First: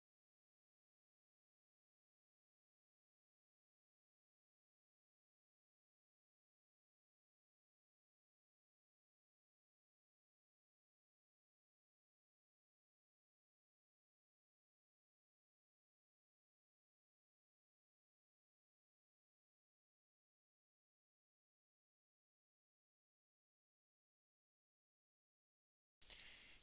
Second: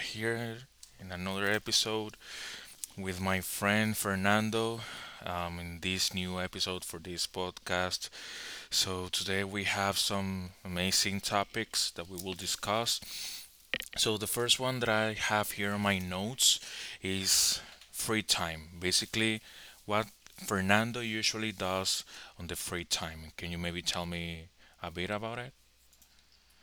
here in another episode with my friend Fernando in this new episode for this podcast. So, today we have some amazing topics that we will discuss. So, the first one that I have here on my notes is free time. Basically, what Fernando usually does on the free time. Can you maybe tell me a bit about it?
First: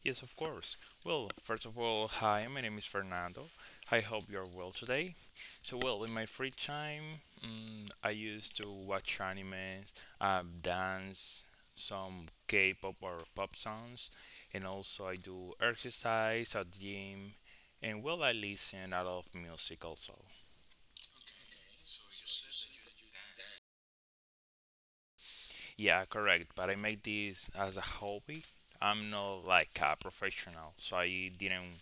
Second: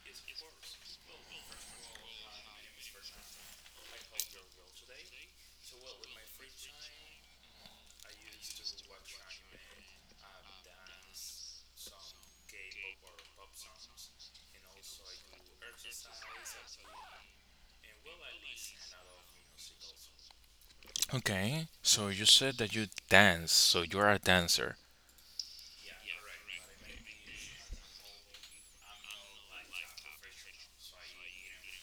Yes, of course. Well, first of all, hi, my name is Fernando. I hope you're well today. So, well, in my free time, I used to watch anime, dance, some K pop or pop songs, and also I do exercise at the gym, and well, I listen a lot of music also. Okay, so you said that you dance, so you're a dancer. Yeah, correct. But I made this as a hobby. I'm not like a professional, so I didn't.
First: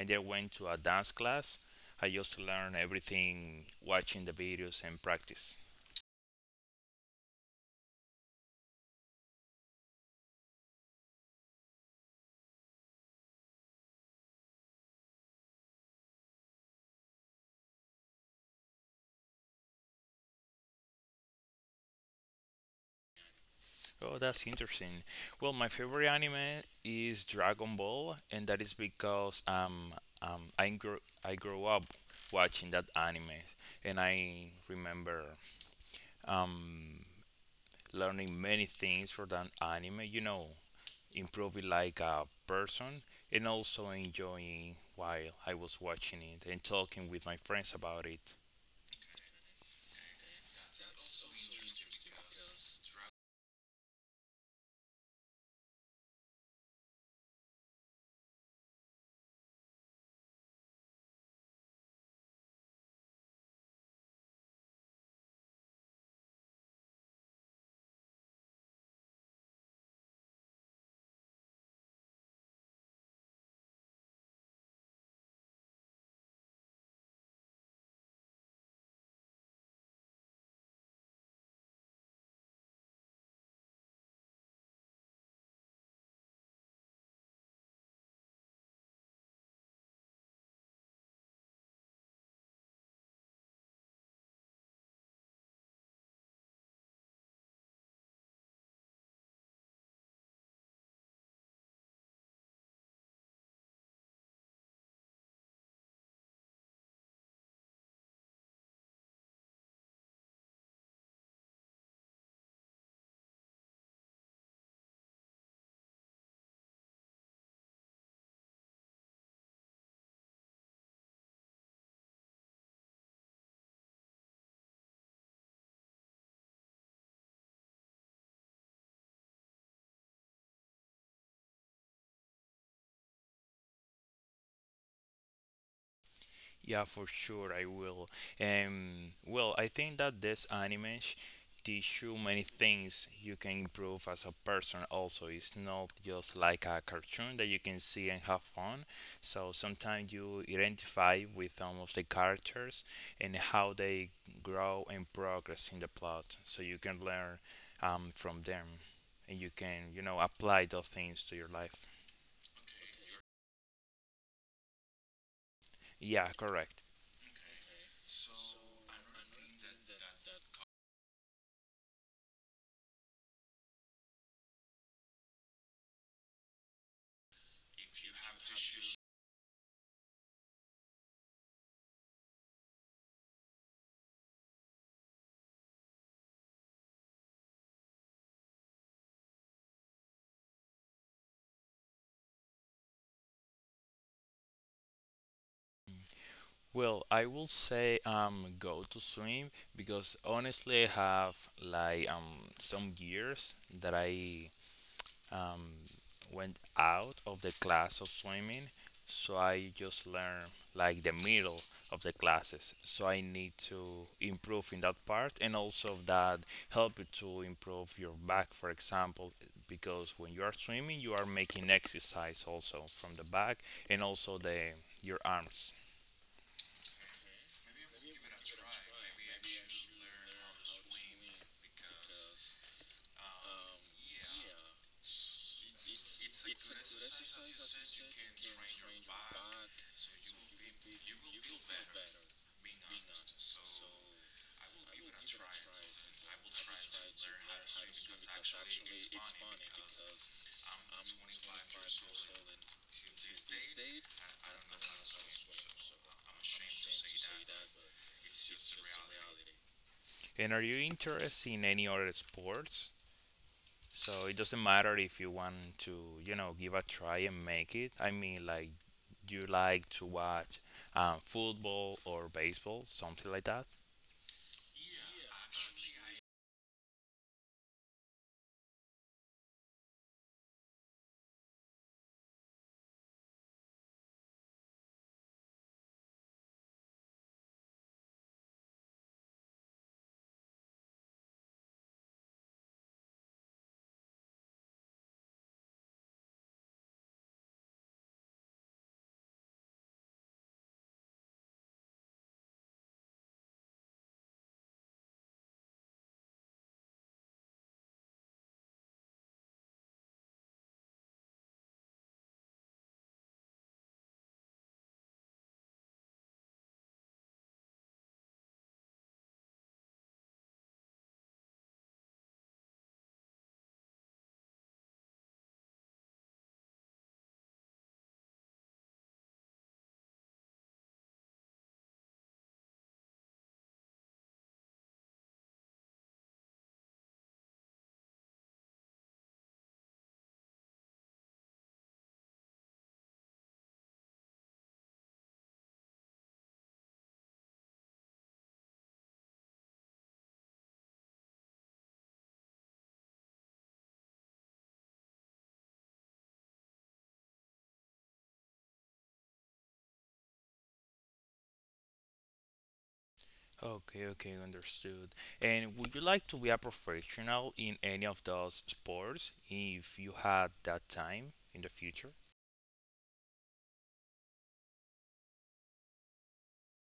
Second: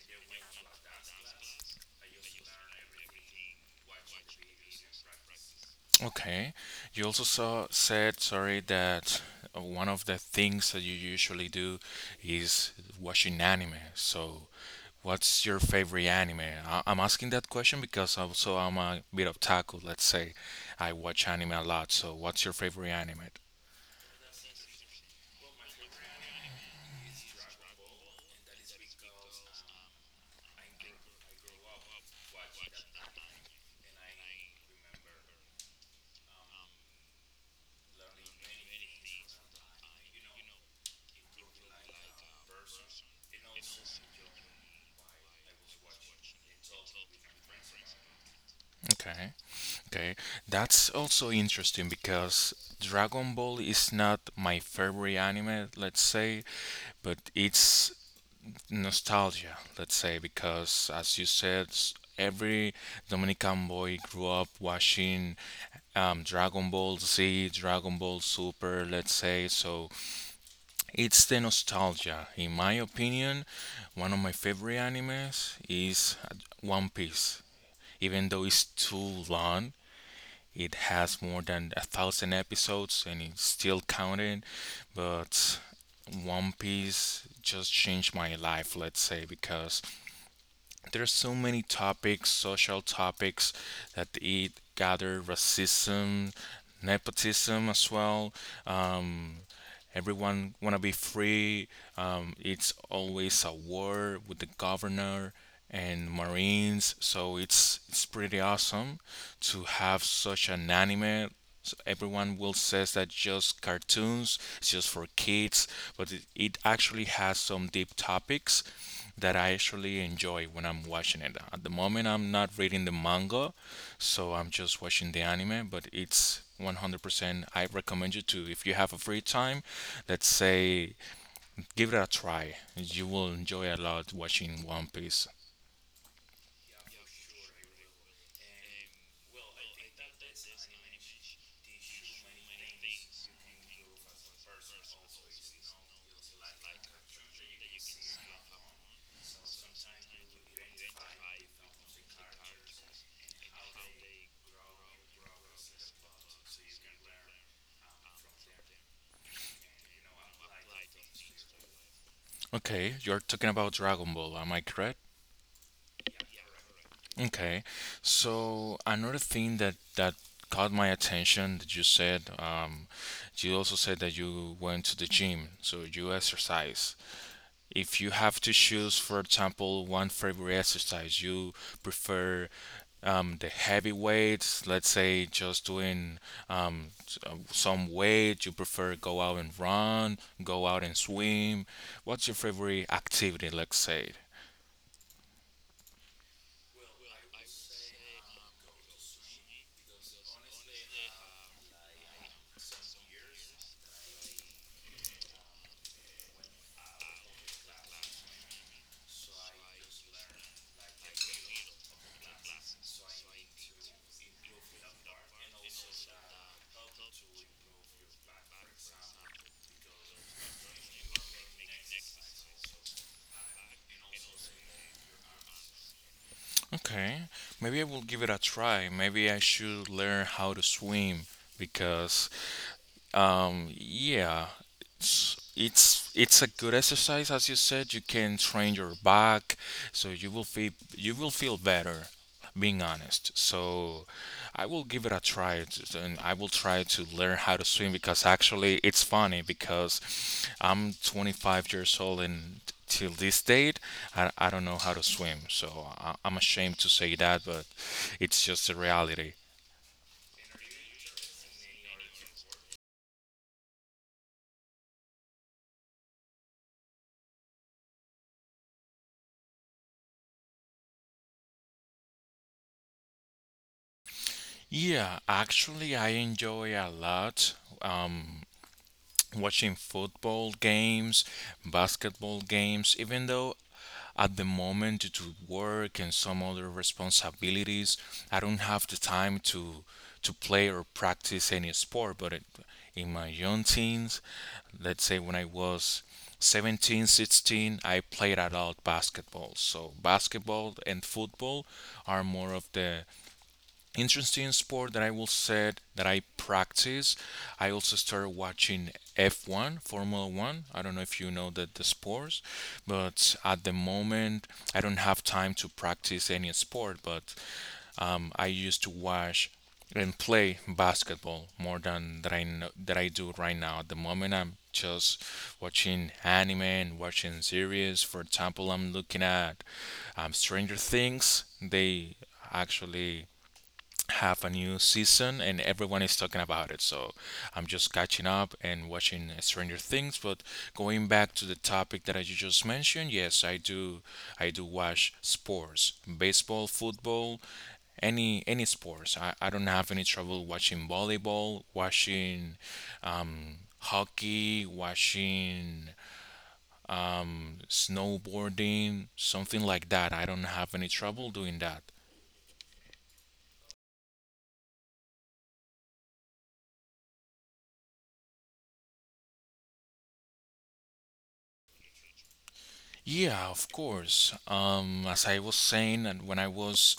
I didn't went to a dance class. I just learned everything watching the videos and practice. Okay. You also said, sorry, that one of the things that you usually do is watching anime. So, what's your favorite anime? I'm asking that question because also I'm a bit of taco, let's say. I watch anime a lot. So, what's your favorite anime? Oh, that's interesting. Well, my favorite anime is Dragon Ball, and that is because um I grew I grew up watching that anime, and I remember um learning many things from that anime. You know, improving like a person and also enjoying while I was watching it and talking with my friends about it. Okay. Okay. That's also interesting because Dragon Ball is not my favorite anime, let's say, but it's nostalgia, let's say, because as you said, every Dominican boy grew up watching Dragon Ball Z, Dragon Ball Super, let's say. So it's the nostalgia. In my opinion, one of my favorite animes is One Piece. Even though it's too long, it has more than a thousand episodes and it's still counting, but one Piece just changed my life, let's say, because there's so many topics, social topics that it gather racism, nepotism as well. Um, Everyone wanna be free. It's always a war with the governor and Marines, so it's pretty awesome to have such an anime. So everyone will says that just cartoons, it's just for kids, but it actually has some deep topics that I actually enjoy when I'm watching it. At the moment, I'm not reading the manga, so I'm just watching the anime, but it's 100%. I recommend you to, if you have a free time, let's say, give it a try. You will enjoy a lot watching One Piece. Yeah, for sure, I will. Well, I think that this anime teach you many things you can improve as a person. Also, it's not just like a cartoon that you can see and have fun. So sometimes you identify with some of the characters and how they grow and progress in the plot. So you can learn from them, and you can you know apply those things to your life. Okay, you're talking about Dragon Ball, am I correct? Yeah, correct. Okay, so another thing that caught my attention that you said, you also said that you went to the gym, so you exercise. If you have to choose, for example, one favorite exercise, you prefer the heavy weights, let's say just doing some weight, you prefer go out and run, go out and swim. What's your favorite activity, let's say? Well, I will say go to swim because honestly I have like some years that I um went out of the class of swimming, so I just learn like the middle of the classes. So I need to improve in that part, and also that help you to improve your back, for example, because when you are swimming you are making exercise also from the back and also the your arms. Okay, maybe I will give it a try. Maybe I should learn how to swim because yeah, it's a good exercise, as you said. You can train your back, so you will feel better. Being honest, so I will give it a try, and I will try to learn how to swim because actually it's funny because I'm 25 years old and till this date I don't know how to swim, so I'm ashamed to say that, but it's just a reality. And are you interested in any other sports? So it doesn't matter if you want to, you know, give a try and make it. I mean, like, do you like to watch football or baseball, something like that? Yeah, actually, I enjoy a lot um, watching football games, basketball games, even though at the moment due to work and some other responsibilities, I don't have the time to play or practice any sport. But in my young teens, let's say when I was 17, 16, I played a lot basketball. So basketball and football are more of the interesting sport that I will say that I practice. I also started watching F1, Formula One. I don't know if you know that the sports, but at the moment I don't have time to practice any sport, but I used to watch and play basketball more than that I know, that I do right now. At the moment, I'm just watching anime and watching series. For example, I'm looking at Stranger Things. They actually have a new season and everyone is talking about it. So I'm just catching up and watching Stranger Things. But going back to the topic that I just mentioned, yes, I do. I do watch sports, baseball, football, any sports. I don't have any trouble watching volleyball, watching hockey, watching snowboarding, something like that. I don't have any trouble doing that. Okay, okay, understood. And would you like to be a professional in any of those sports if you had that time in the future? Yeah, of course. As I was saying, and when I was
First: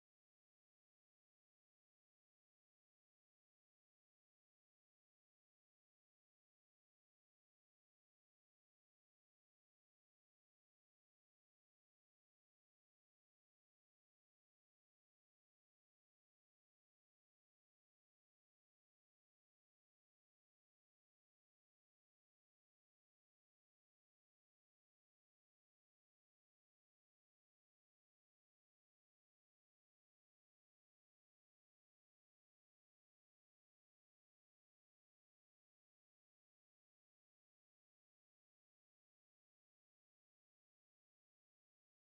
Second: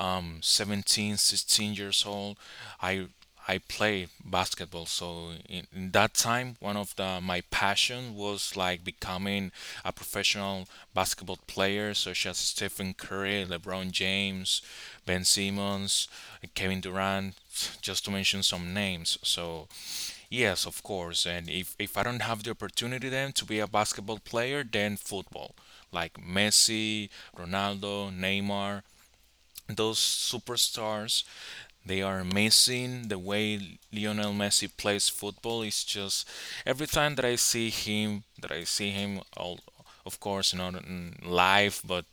17, 16 years old, I I played basketball. So in that time, one of the my passion was like becoming a professional basketball player, such as Stephen Curry, LeBron James, Ben Simmons, Kevin Durant, just to mention some names. So. Yes, of course. And if I don't have the opportunity then to be a basketball player, then football. Like Messi, Ronaldo, Neymar, those superstars, they are amazing. The way Lionel Messi plays football is just every time that I see him, all of course not in live but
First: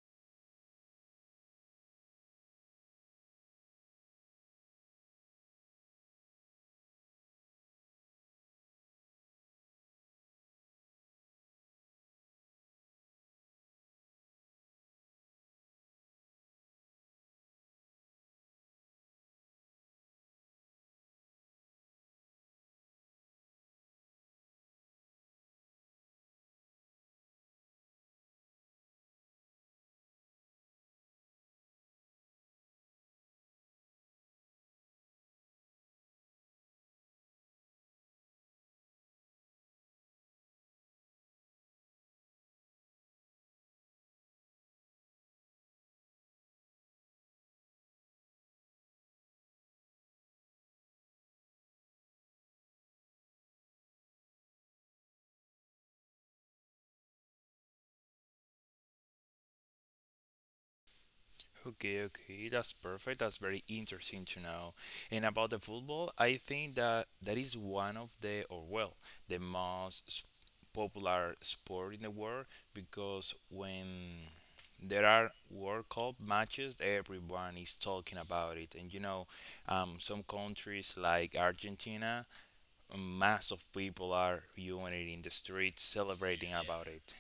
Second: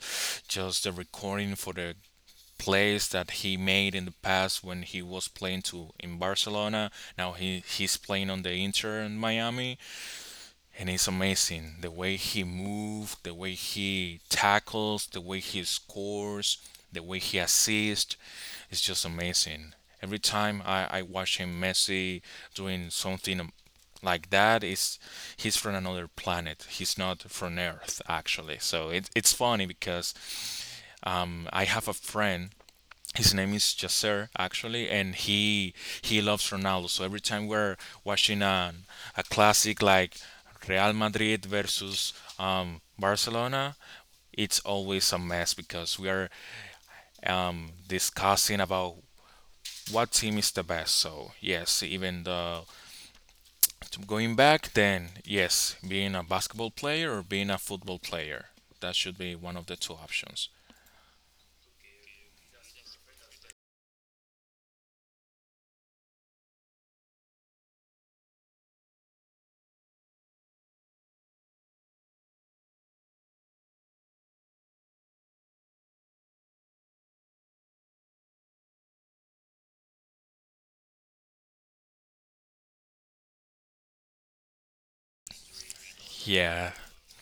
just the recording for the plays that he made in the past when he was playing to in Barcelona. Now he's playing on the Inter in Miami, and it's amazing the way he moves, the way he tackles, the way he scores, the way he assists. It's just amazing. Every time I watch him, Messi doing something like that is he's from another planet, he's not from earth actually. So it's funny because I have a friend, his name is Yasser actually, and he loves Ronaldo. So every time we're watching a classic like Real Madrid versus Barcelona, it's always a mess because we are discussing about what team is the best. So yes, even the going back, then yes, being a basketball player or being a football player, that should be one of the two options. Okay, okay, that's perfect. That's very interesting to know. And about the football, I think that that is one of the, or well, the most popular sport in the world, because when there are World Cup matches, everyone is talking about it. And you know, some countries like Argentina, mass of people are viewing it in the streets, celebrating Yeah, about it.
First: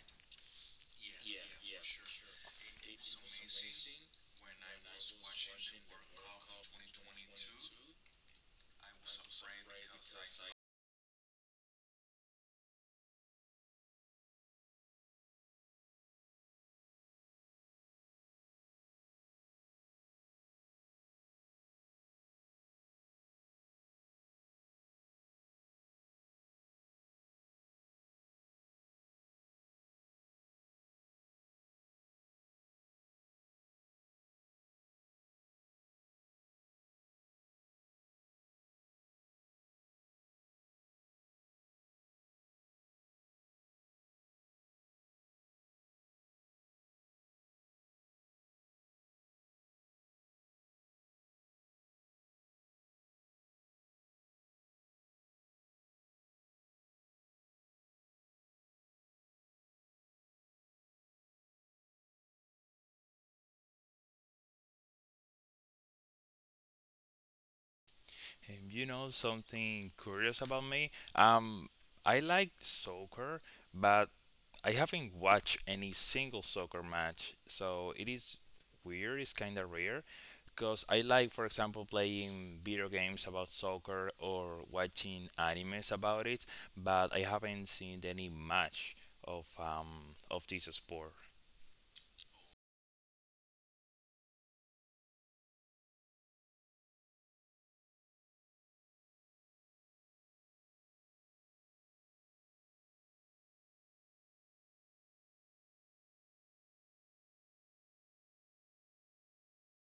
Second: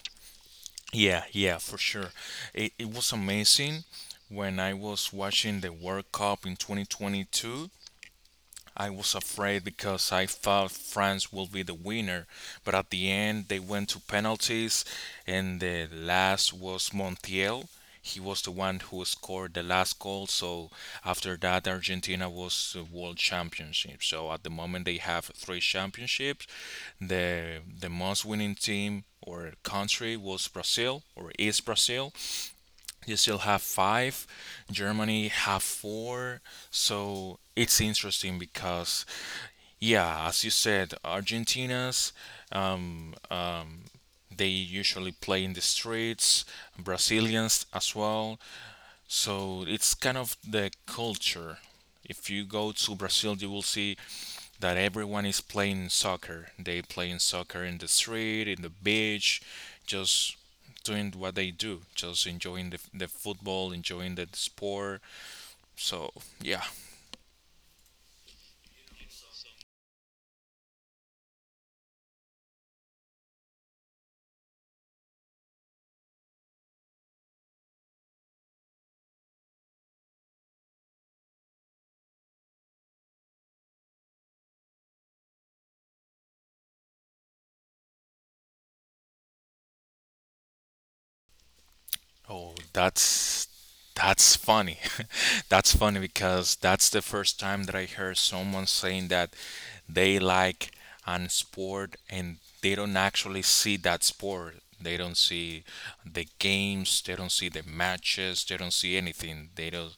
yeah, yeah, for sure. It was amazing when I was watching the World Cup in 2022. I was afraid because I thought France will be the winner, but at the end they went to penalties, and the last was Montiel. He was the one who scored the last goal. So after that, Argentina was the world championship. So at the moment, they have three championships. The most winning team or country was Brazil or is Brazil, you still have five. Germany have four. So it's interesting because, yeah, as you said, Argentinians um, they usually play in the streets. Brazilians as well. So it's kind of the culture. If you go to Brazil, you will see that everyone is playing soccer. They playing soccer in the street, in the beach, just doing what they do, just enjoying the football, enjoying the sport. So yeah. And you know something curious about me? I like soccer, but I haven't watched any single soccer match, so it is weird. It's kind of rare, because I like, for example, playing video games about soccer or watching animes about it, but I haven't seen any match of this sport. Oh, that's funny. That's funny because that's the first time that I heard someone saying that they like an sport and they don't actually see that sport. They don't see the games, they don't see the matches, they don't see anything. They don't.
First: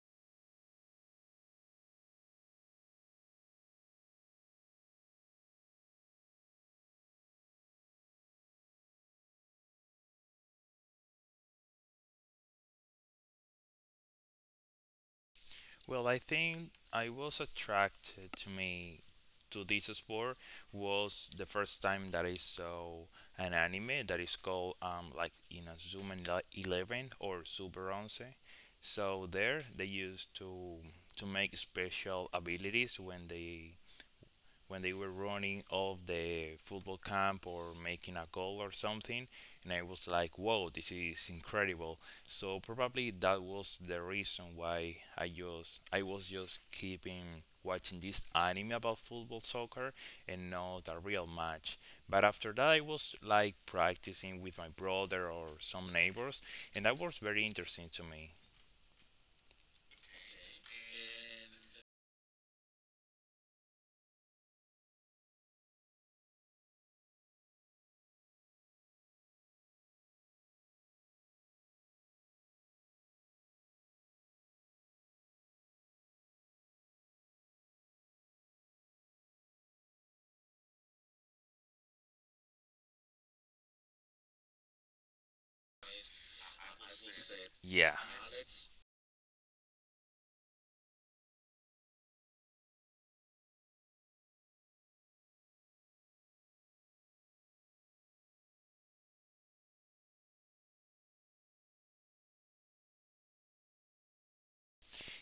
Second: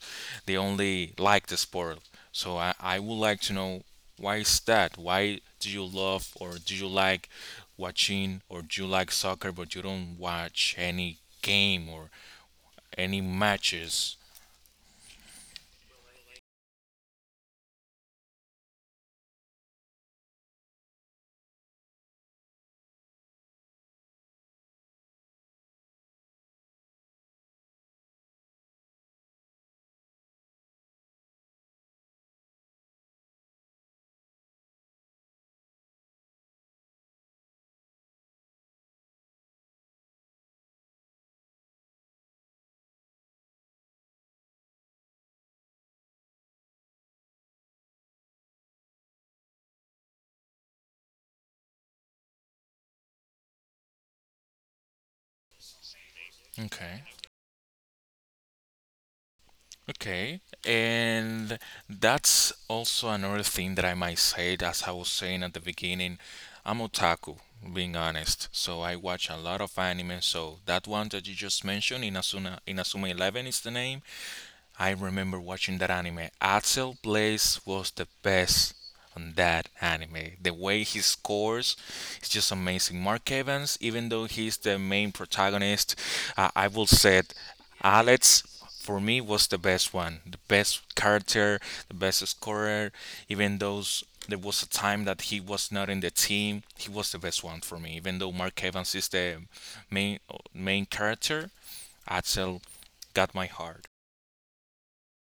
They only like the sport. So I would like to know why is that? Why do you love or do you like watching or do you like soccer but you don't watch any game or any matches. Well, I think I was attracted to me to this sport was the first time that I saw an anime that is called like in a Zoom Eleven or Super Once. So there they used to make special abilities when they were running off the football camp or making a goal or something, and I was like, whoa, this is incredible. So probably that was the reason why I was just keeping watching this anime about football soccer and not a real match, but after that I was like practicing with my brother or some neighbors, and that Okay. was very interesting to me. Okay. And that's also another thing that I might say, as I was saying at the beginning, I'm otaku, being honest. So I watch a lot of anime. So that one that you just mentioned, Inazuma 11 is the name. I remember watching that anime. Axel Blaze was the best on that anime. The way he scores is just amazing. Mark Evans, even though he's the main protagonist, I will say it, Yeah. Alex for me was the best one, the best character, the best scorer. Even though there was a time that he was not in the team, he was the best one for me. Even though Mark Evans is the main main character, Axel got my heart.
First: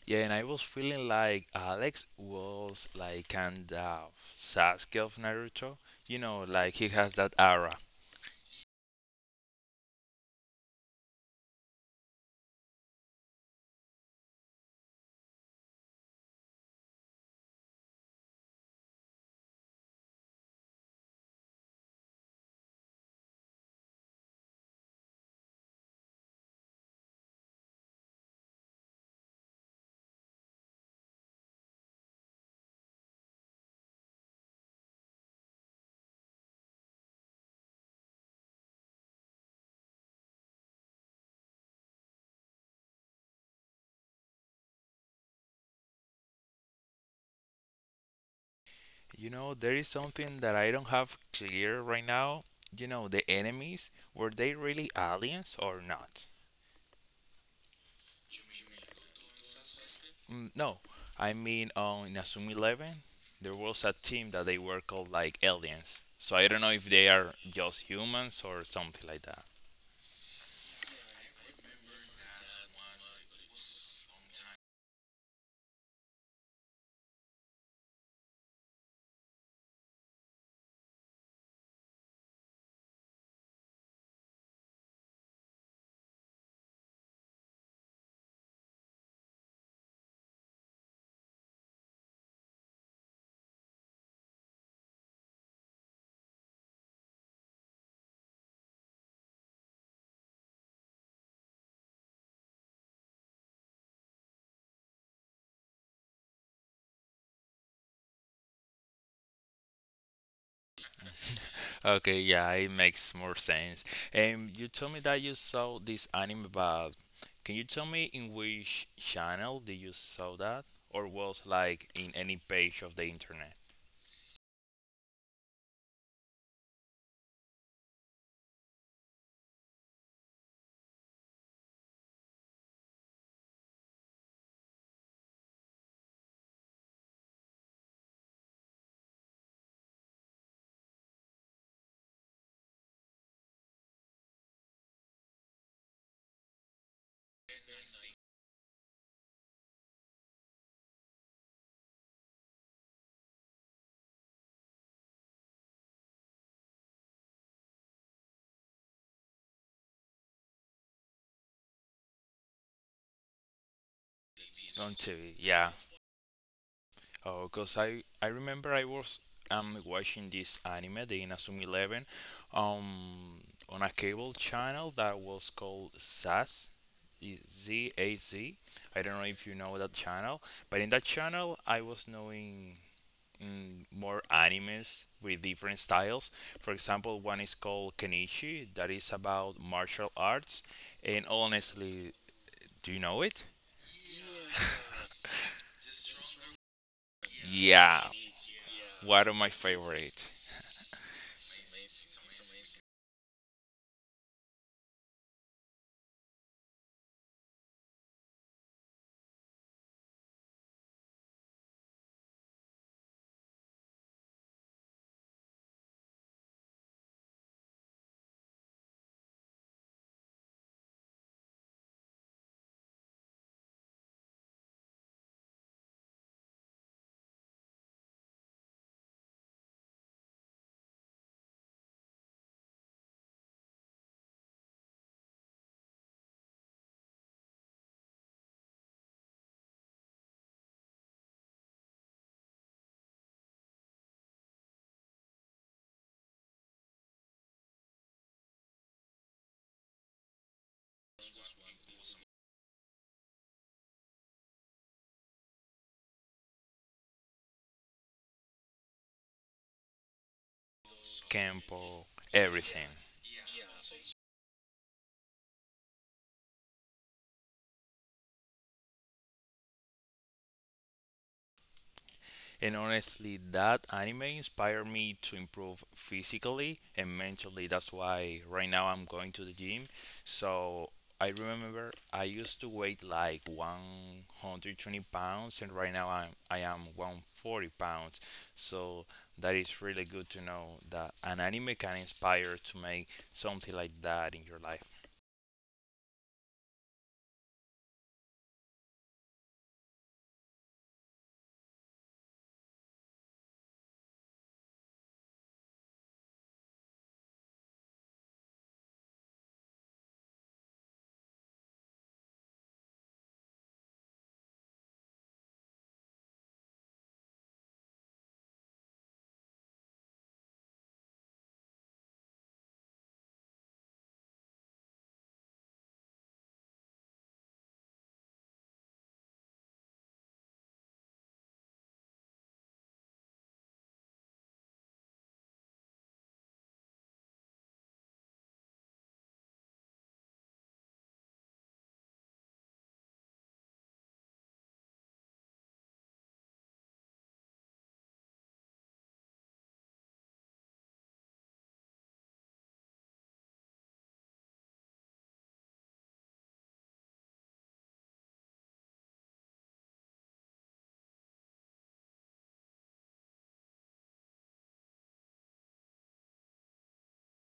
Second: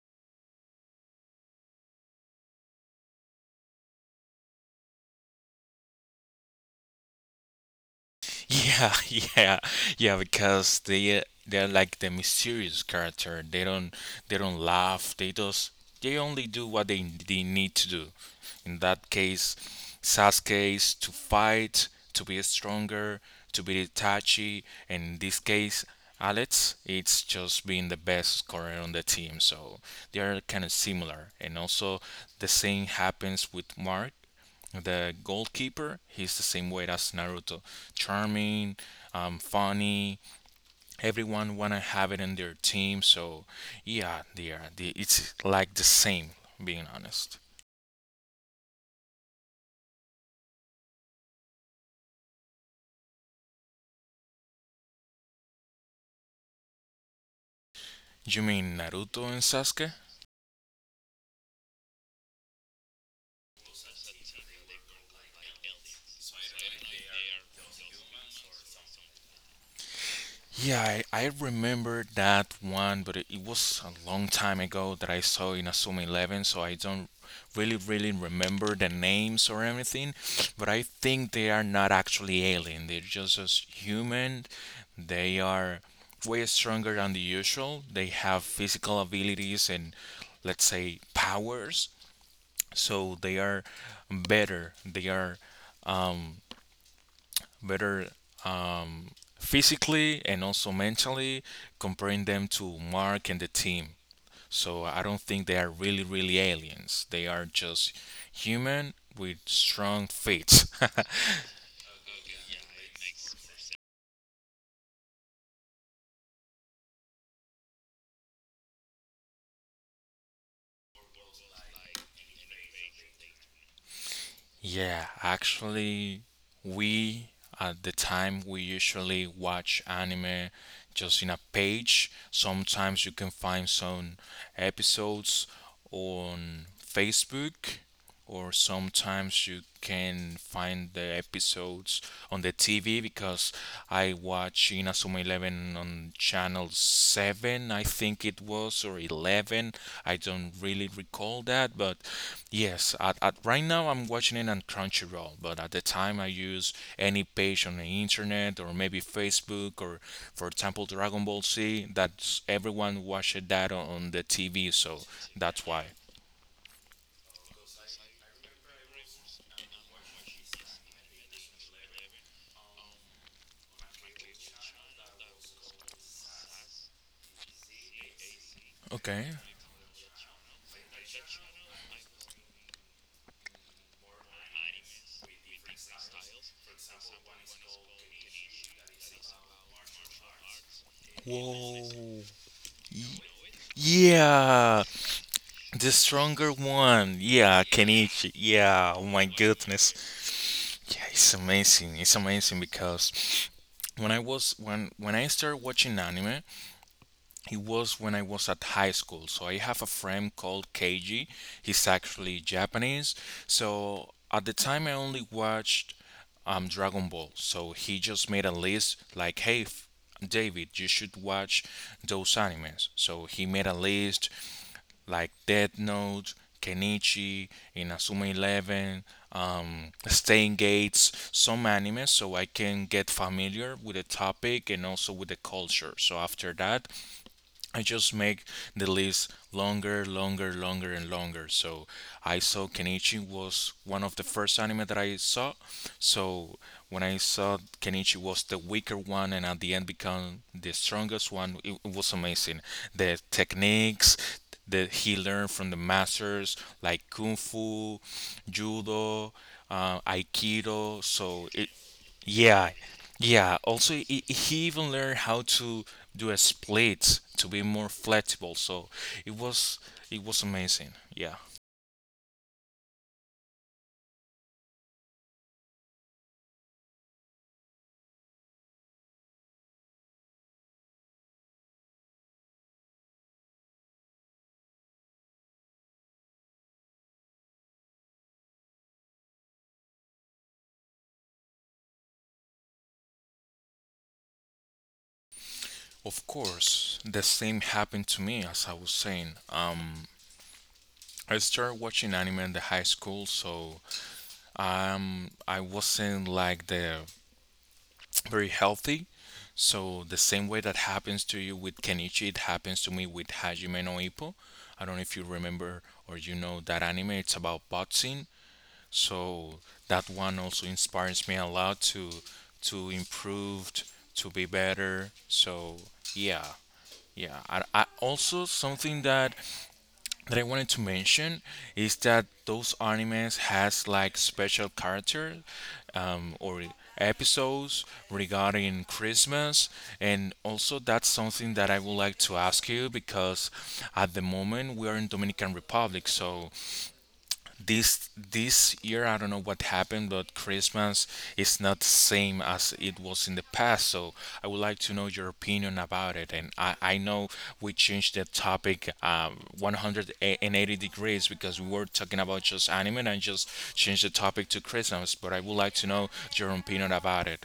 Yeah, and I was feeling like Alex was like kind of Sasuke of Naruto. You know, like he has that aura. Yeah, yeah, yeah, because they're like the mysterious character. They don't laugh. They only do what they need to do. In that case, Sasuke is to fight, to be stronger, to be Itachi, and in this case, Alex, it's just being the best scorer on the team. So they are kind of similar, and also the same happens with Mark the goalkeeper, he's the same way as Naruto. Charming, funny. Everyone wanna have it in their team. So yeah, they are. They, it's like the same. Being honest. You know, there is something that I don't have clear right now. You know, the enemies, were they really aliens or not? You mean Naruto and Sasuke? Mm, no, I mean, on in Asumi 11, there was a team that they were called like aliens. So I don't know if they are just humans or something like that. Yeah, I remember that one, but it was a long time ago that I saw in a Asuma 11, so I don't really, really remember the names or anything. But I think they are not actually alien, they're just as human. They are way stronger than the usual. They have physical abilities and, let's say, powers, so they are better. They are. Um, better um, physically and also mentally, comparing them to Mark and the team. So I don't think they are really, really aliens. They are just human with strong feet. Okay, yeah, it makes more sense. And you told me that you saw this anime, but can you tell me in which channel did you saw that, or was like in any page of the internet Yeah, actually, we at the time we usually watch anime just in a page. Sometimes you can find some episodes on Facebook, or sometimes you can find the episodes on the TV because I watch Inazuma 11 on channel 7, I think it was, or 11. I don't really recall that, but yes, at right now I'm watching it on Crunchyroll, but at the time I use any page on the internet, or maybe Facebook, or for example Dragon Ball Z, that's everyone watched that on the TV. on So TV? that's Yeah. why. Oh, cause I remember I was watching this anime, the Inazuma Eleven, um on a cable channel that was called Zaz, ZAZ. I don't know Okay. if you know that channel, but in that channel I was knowing more animes with different styles. For example, one is called Kenichi, that is about martial arts. And honestly, Whoa. do you Y- know it? yeah, the stronger one, yeah, Yeah, Kenichi, yeah, oh my one of my goodness. favorite. Yeah, it's amazing. It's amazing because when I started watching anime, it was when I was at high school. So I have a friend called K G. He's actually Japanese. So at the time, I only watched Dragon Ball. So he just made a list like, hey. David, you should watch those animes. So he made a list like Death Note, Kenichi, Inazuma 11, Stain Gates, some anime, so I can get familiar with the topic and also with the culture. So after that, I just make the list longer, longer, longer, and longer. So I saw Kenichi was one of the first anime that I saw. So when I saw Kenichi was the weaker one and at the end become the strongest one, it was amazing. The techniques that he learned from the masters like kung fu, judo, aikido. So it, Kempo, yeah, everything. yeah. Also, he even learned how to do a split to be more flexible. So it was it was amazing. Yeah. And honestly, that anime inspired me to improve physically and mentally. That's why right now I'm going to the gym. So I remember I used to weight like 120 pounds, and right now I am 140 pounds. So that is really good to know that an anime can inspire to make something like that in your life. Of course, the same happened to me as I was saying. I started watching anime in the high school, so I wasn't like the very healthy. So the same way that happens to you with Kenichi, it happens to me with Hajime no Ippo. I don't know if you remember or you know that anime. It's about boxing. So that one also inspires me a lot to to improve, to be better. So yeah, yeah. I also something that I wanted to mention is that those animes has like special character or episodes regarding Christmas, and also that's something that I would like to ask you because at the moment we are in Dominican Republic. So this year I don't know what happened, but Christmas is not the same as it was in the past. So I would like to know your opinion about it. And I know we changed the topic 180 degrees because we were talking about just anime and just changed the topic to Christmas, but I would like to know your opinion about it.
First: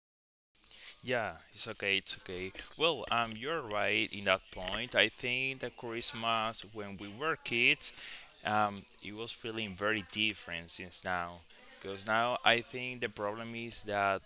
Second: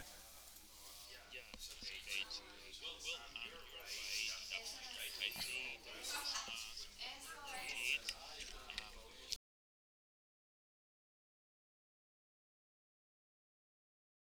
Yeah, it's okay, it's okay. Well, you're right in that point. I think that Christmas when we were kids, it was feeling very different since now. Because now I think the problem is that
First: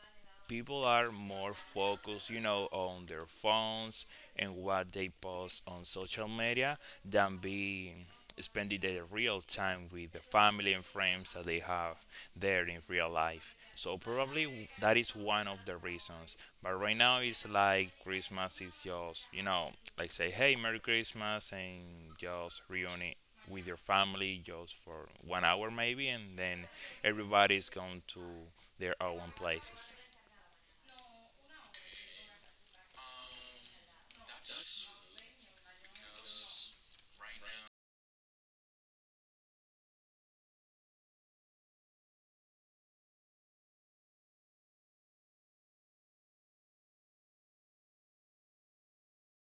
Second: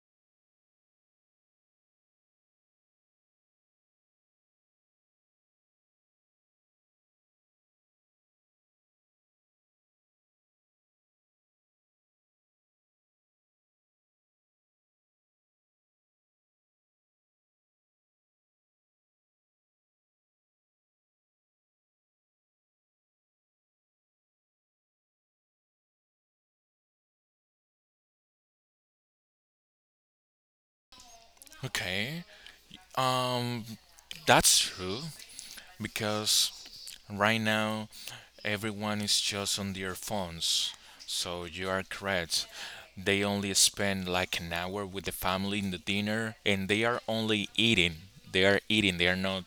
people are more focused, you know, on their phones and what they post on social media than being spending their real time with the family and friends that they have there in real life. So probably that is one of the reasons. But right now it's like Christmas is just, you know, like say, hey, Merry Christmas, and just reunion with your family just for one hour maybe, and then everybody's going to their own places. Okay. Um. That's true. Because right now, everyone is just on their phones. So you are correct. They only spend like an hour with the family in the dinner, and they are only eating. They are eating. They are not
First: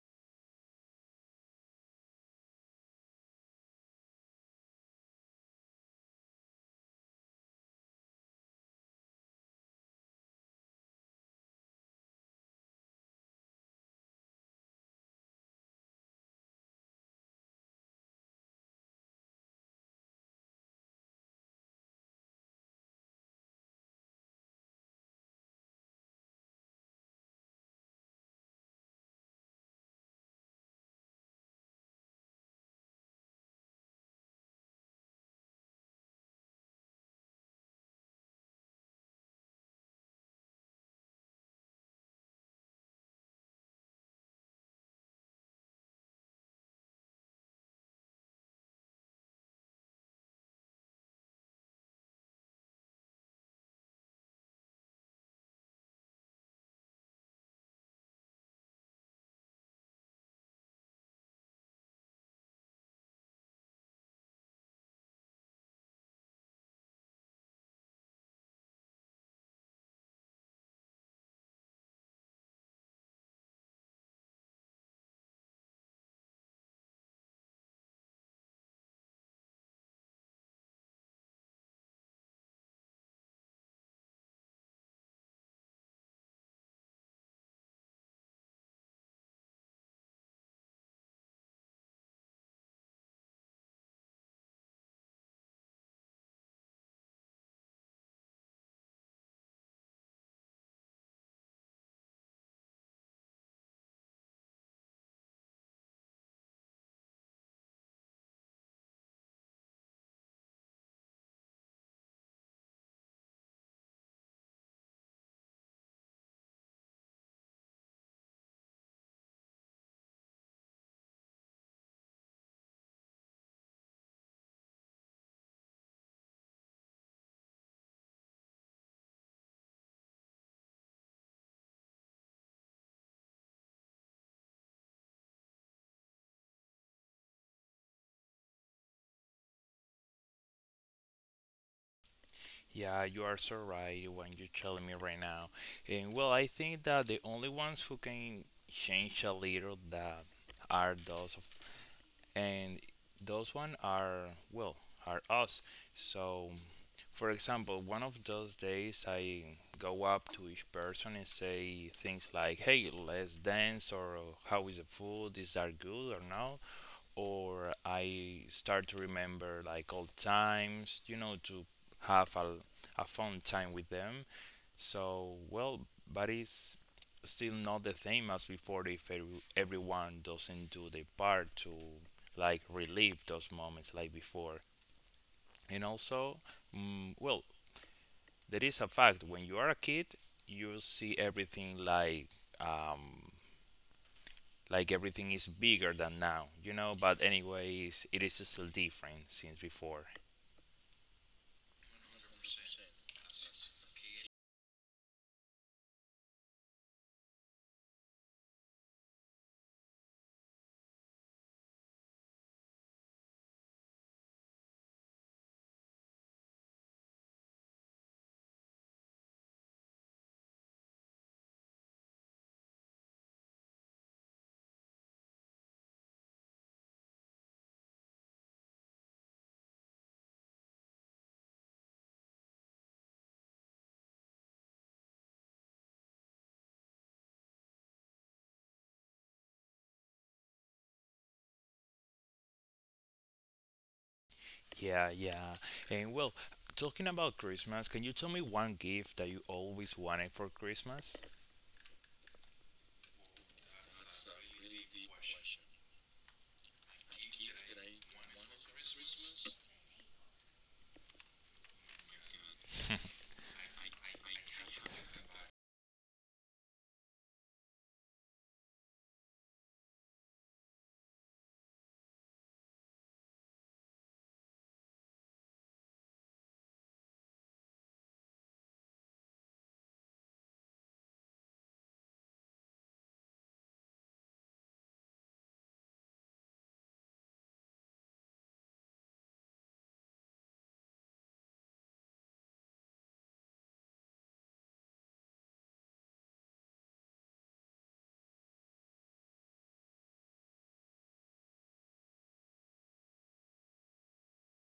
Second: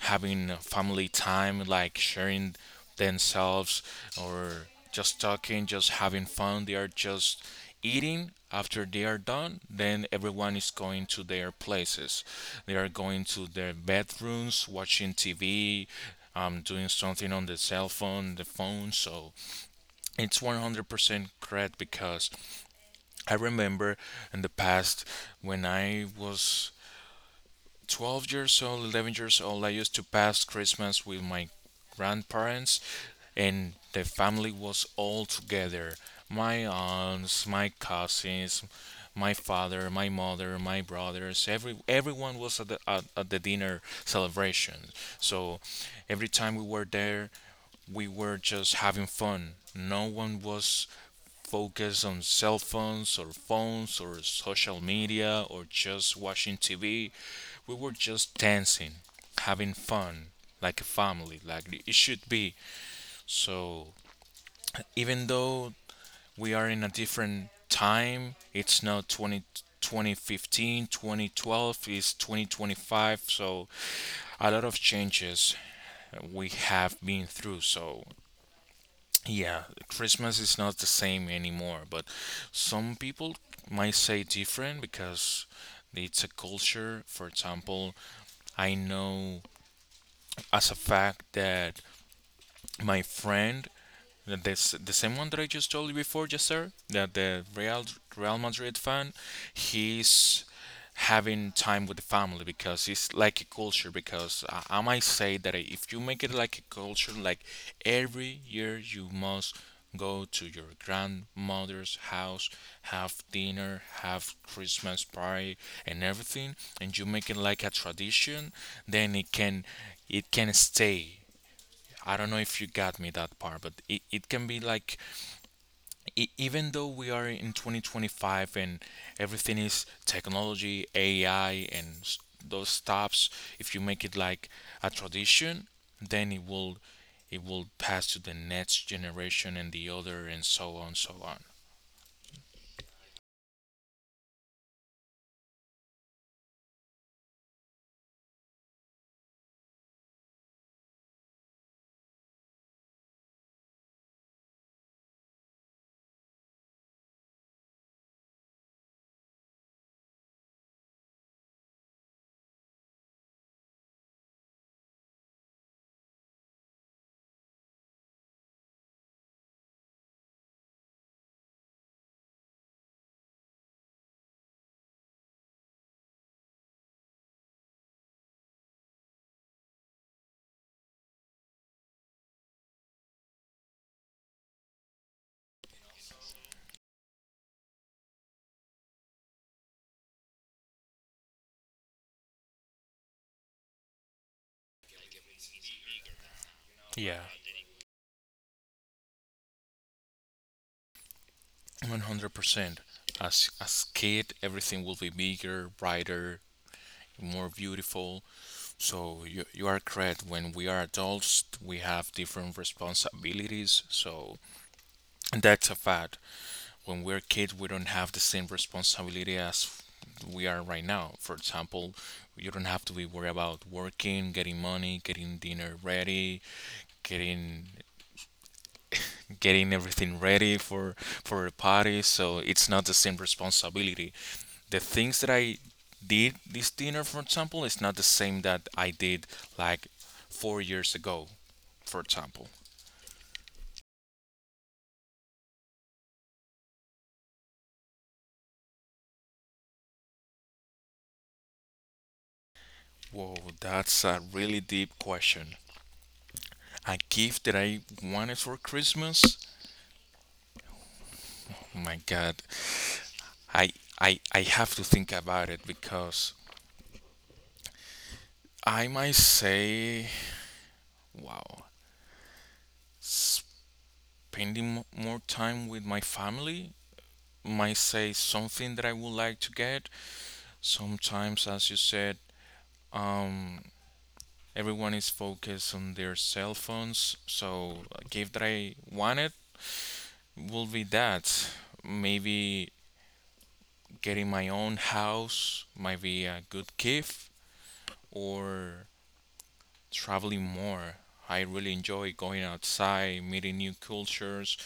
having a family time, like sharing themselves or just talking, just having fun. They are just eating. After they are done, then everyone is going to their places. They are going to their bedrooms, watching TV, doing something on the cell phone, the phone. So it's 100% correct, because I remember in the past when I was 12 years old, 11 years old, I used to pass Christmas with my grandparents, and the family was all together. My aunts, my cousins, my father, my mother, my brothers, everyone was at the at the dinner celebration. So every time we were there, we were just having fun. No one was focused on cell phones or phones or social media or just watching TV. We were just dancing, having fun, like a family, like it should be. So, even though we are in a different time, it's now 20, 2015, 2012, it's 2025. So, a lot of changes we have been through. So, yeah, Christmas is not the same anymore, but some people might say different because it's a culture. For example, I know as a fact that my friend, the the same one that I just told you before, just sir, that the Real Madrid fan, he's having time with the family because it's like a culture. Because I might say that if you make it like a culture, like every year you must go to your grandmother's house, have dinner, have Christmas party, and everything, and you make it like a tradition, then it can stay. I don't know if you got me that part, but it can be like, even though we are in 2025 and everything is technology, AI, and those stuffs, if you make it like a tradition, then it will pass to the next generation and the other and so on so on. Yeah, you are so right when you're telling me right now. And well, I think that the only ones who can change a little that are those of, and those one are well are us. So, for example, one of those days I go up to each person and say things like, "Hey, let's dance," or "How is the food? Is that good or no?" or I start to remember like old times, you know, to have a fun time with them. So, well, but it's still not the same as before if everyone doesn't do their part to like relive those moments like before. And also, well, there is a fact when you are a kid, you see everything um, like everything is bigger than now, you know. Yeah, But anyways, it is still different since before. 100%. As kid, everything will be bigger, brighter, more beautiful. So you are correct. When we are adults, we have different responsibilities. So that's a fact. When we're kids, we don't have the same responsibility as we are right now. For example, you don't have to be worried about working, getting money, getting dinner ready, getting getting everything ready for a party. So it's not the same responsibility. The things that I did this dinner, for example, is not the same that I did like 4 years ago. For example? Yeah, yeah. And well, talking about Christmas, can you tell me one gift that you always wanted for Christmas? Whoa, that's a really deep question. A gift that I wanted for Christmas? Oh my God, I I have to think about it because I might say, wow, spending more time with my family might say something that I would like to get. Sometimes, as you said, um, everyone is focused on their cell phones, so a gift that I wanted will be that. Maybe getting my own house might be a good gift, or traveling more. I really enjoy going outside, meeting new cultures.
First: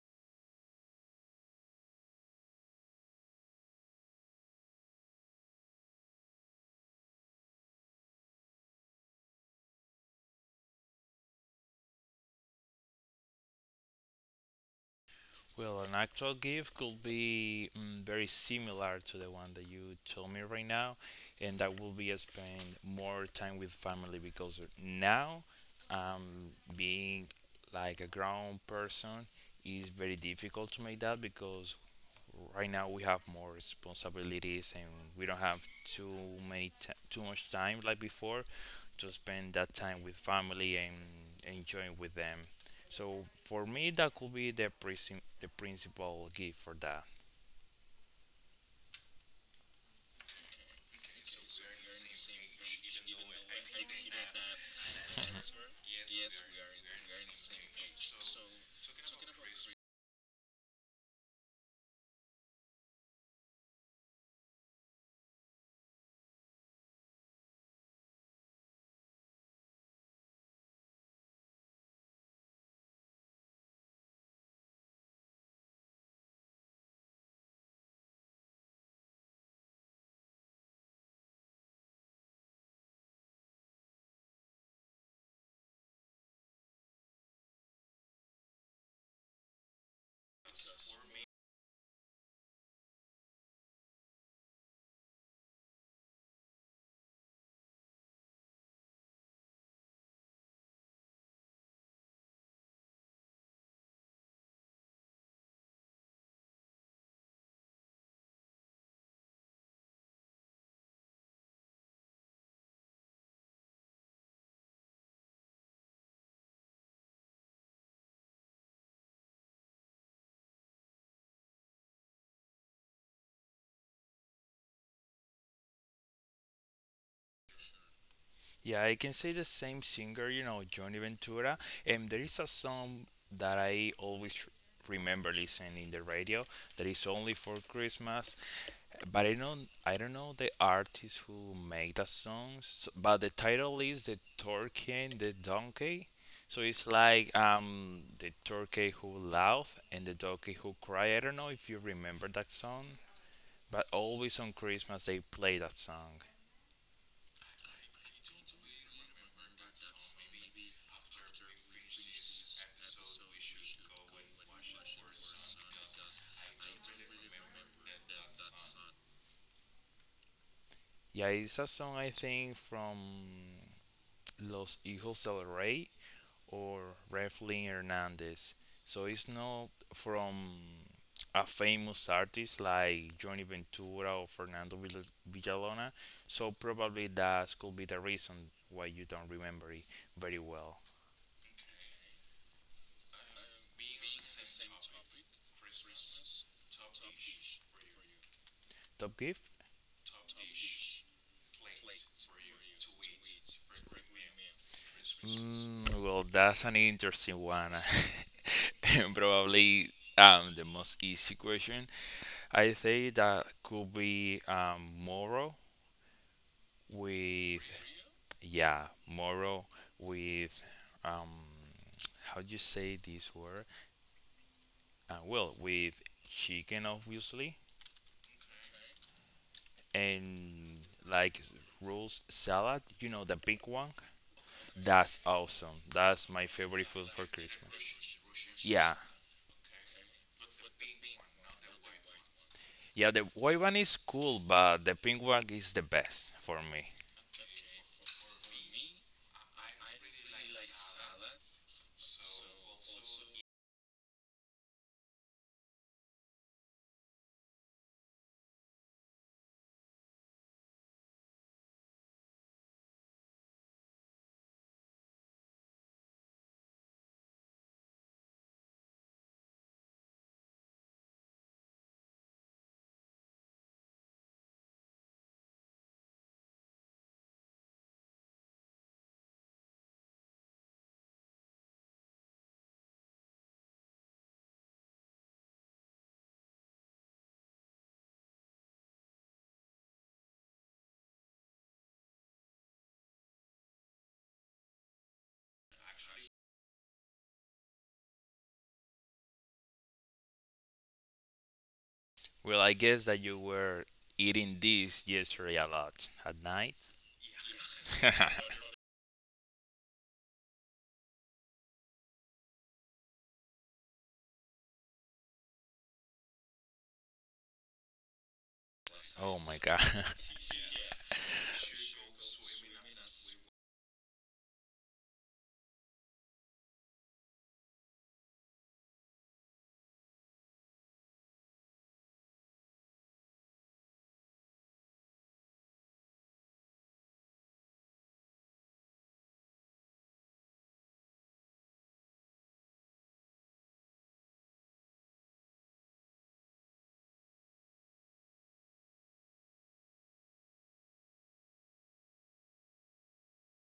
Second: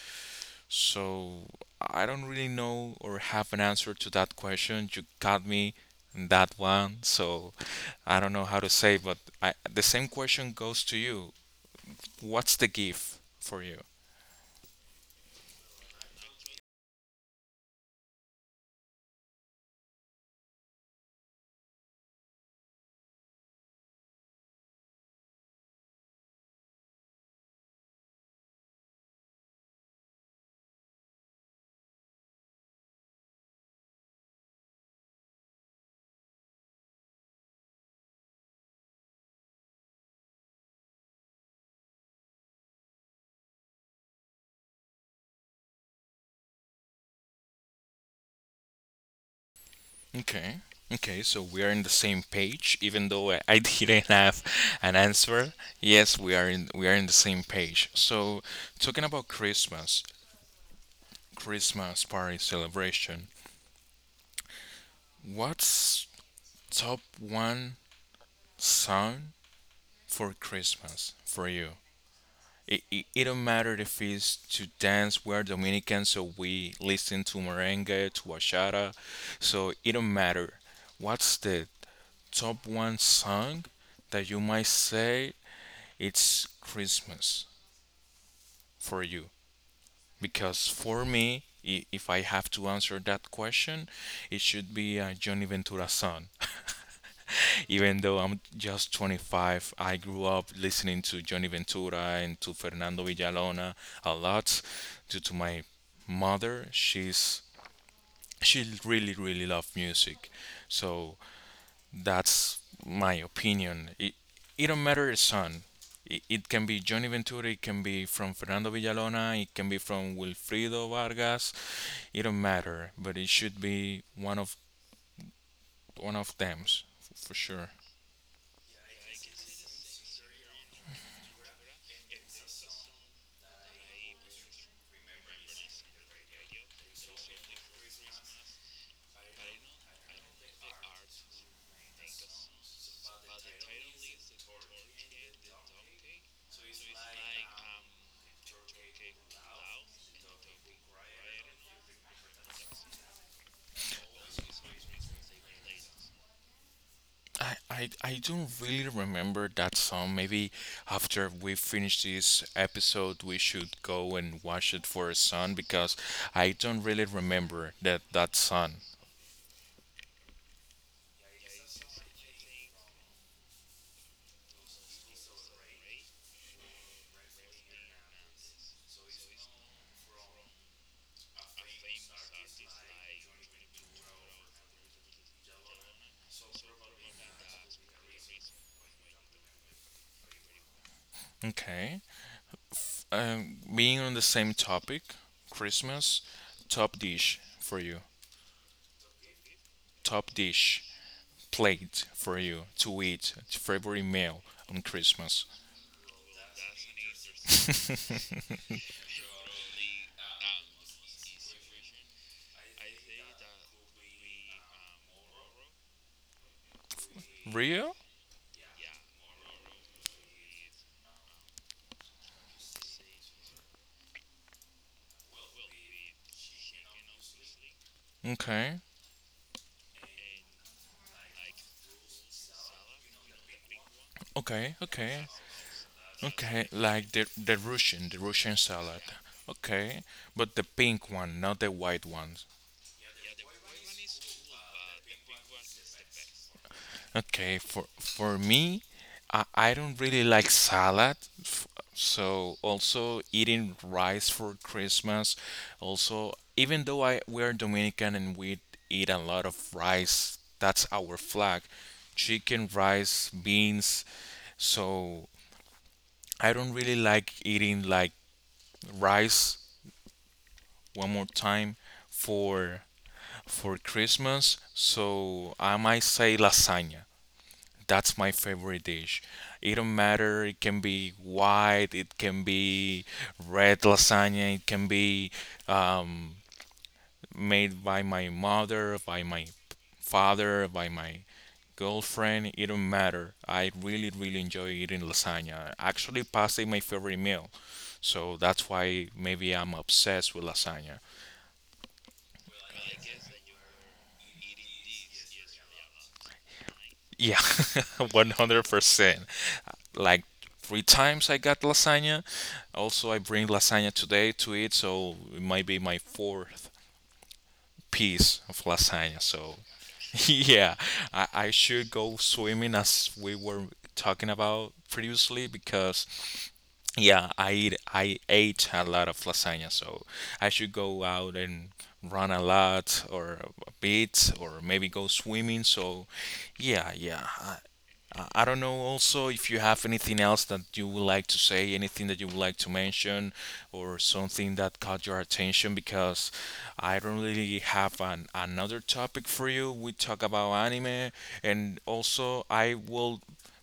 So I don't really know or have an answer to that question. You got me in that one. So I don't know how to say, but the same question goes to you. What's the gift for you? Well, an actual gift could be very similar to the one that you told me right now, and that will be spend more time with family, because now, um, being like a grown person is very difficult to make that, because right now we have more responsibilities and we don't have too much time like before to spend that time with family and enjoying with them. So for me, that could be the principal gift for that. Okay. Okay, so we are in the same page, even though I didn't have an answer. Yes, we are in the same page. So, talking about Christmas, Christmas party celebration. What's top one song for Christmas for you? It don't matter if it's to dance. We're Dominican, so we listen to merengue, to bachata. So it don't matter. What's the top one song that you might say it's Christmas for you? Because for me, if I have to answer that question, it should be a Johnny Ventura song. Even though I'm just 25, I grew up listening to Johnny Ventura and to Fernando Villalona a lot due to my mother. She really really loved music. So that's my opinion. It don't matter the son. It can be Johnny Ventura, it can be from Fernando Villalona, it can be from Wilfrido Vargas. It don't matter, but it should be one of them for sure. Yeah, I can say the same singer, you know, Johnny Ventura. And there is a song that I always remember listening in the radio that is only for Christmas, but I don't know the artist who make the songs. So, but the title is the Turkey and the Donkey. So it's like the turkey who laughs and the donkey who cry. I don't know if you remember that song, but always on Christmas they play that song. I don't really remember that song. Maybe after we finish this episode, we should go and watch it for a song because I don't really remember that song. Yeah, it's a song I think from Los Hijos del Rey or Rafael Hernandez. So it's not from a famous artist like Johnny Ventura or Villalona. So probably that could be the reason why you don't remember it very well. Okay. Being on the same topic, Christmas, top dish for you, Top gift? top dish plate for you to eat, favorite meal on Christmas. Mm, well, that's an interesting one. And probably the most easy question. I think that could be Moro with, Real? yeah, moral with, um, how do you say this word? Well, with chicken, obviously, Okay, and like rolls salad. You know the big one. okay, That's okay, awesome. That's my okay. favorite food Like for Christmas. The Russian Yeah, salad. Okay, but the pink one, not the white one. yeah. The white one is cool, but the pink one is the best for me. Okay, for me, I don't really like salad. f- So also eating rice for Christmas. Also, even though I we're Dominican and we eat a lot of rice, that's our flag. Chicken, rice, beans. So I don't really like eating like rice one more time for Christmas. So I might say lasagna. That's my favorite dish. It don't matter. It can be white. It can be red lasagna. It can be um, made by my mother, by my father, by my girlfriend. It don't matter. I really, really enjoy eating lasagna. Actually, pasta is my favorite meal, so that's why maybe I'm obsessed with lasagna. Well, I guess that you were eating this yesterday a lot at night. Yeah, 100%. Like three times I got lasagna. Also, I bring lasagna today to eat, so it might be my fourth piece of lasagna. Oh So, my god. yeah, I should go swimming as we were talking about previously because, yeah, I ate a lot of lasagna, so I should go out and run a lot or a bit or maybe go swimming. So, yeah, yeah, I don't know also if you have anything else that you would like to say, anything that you would like to mention, or something that caught your attention, because I don't really have another topic for you. We talk about anime, and also I will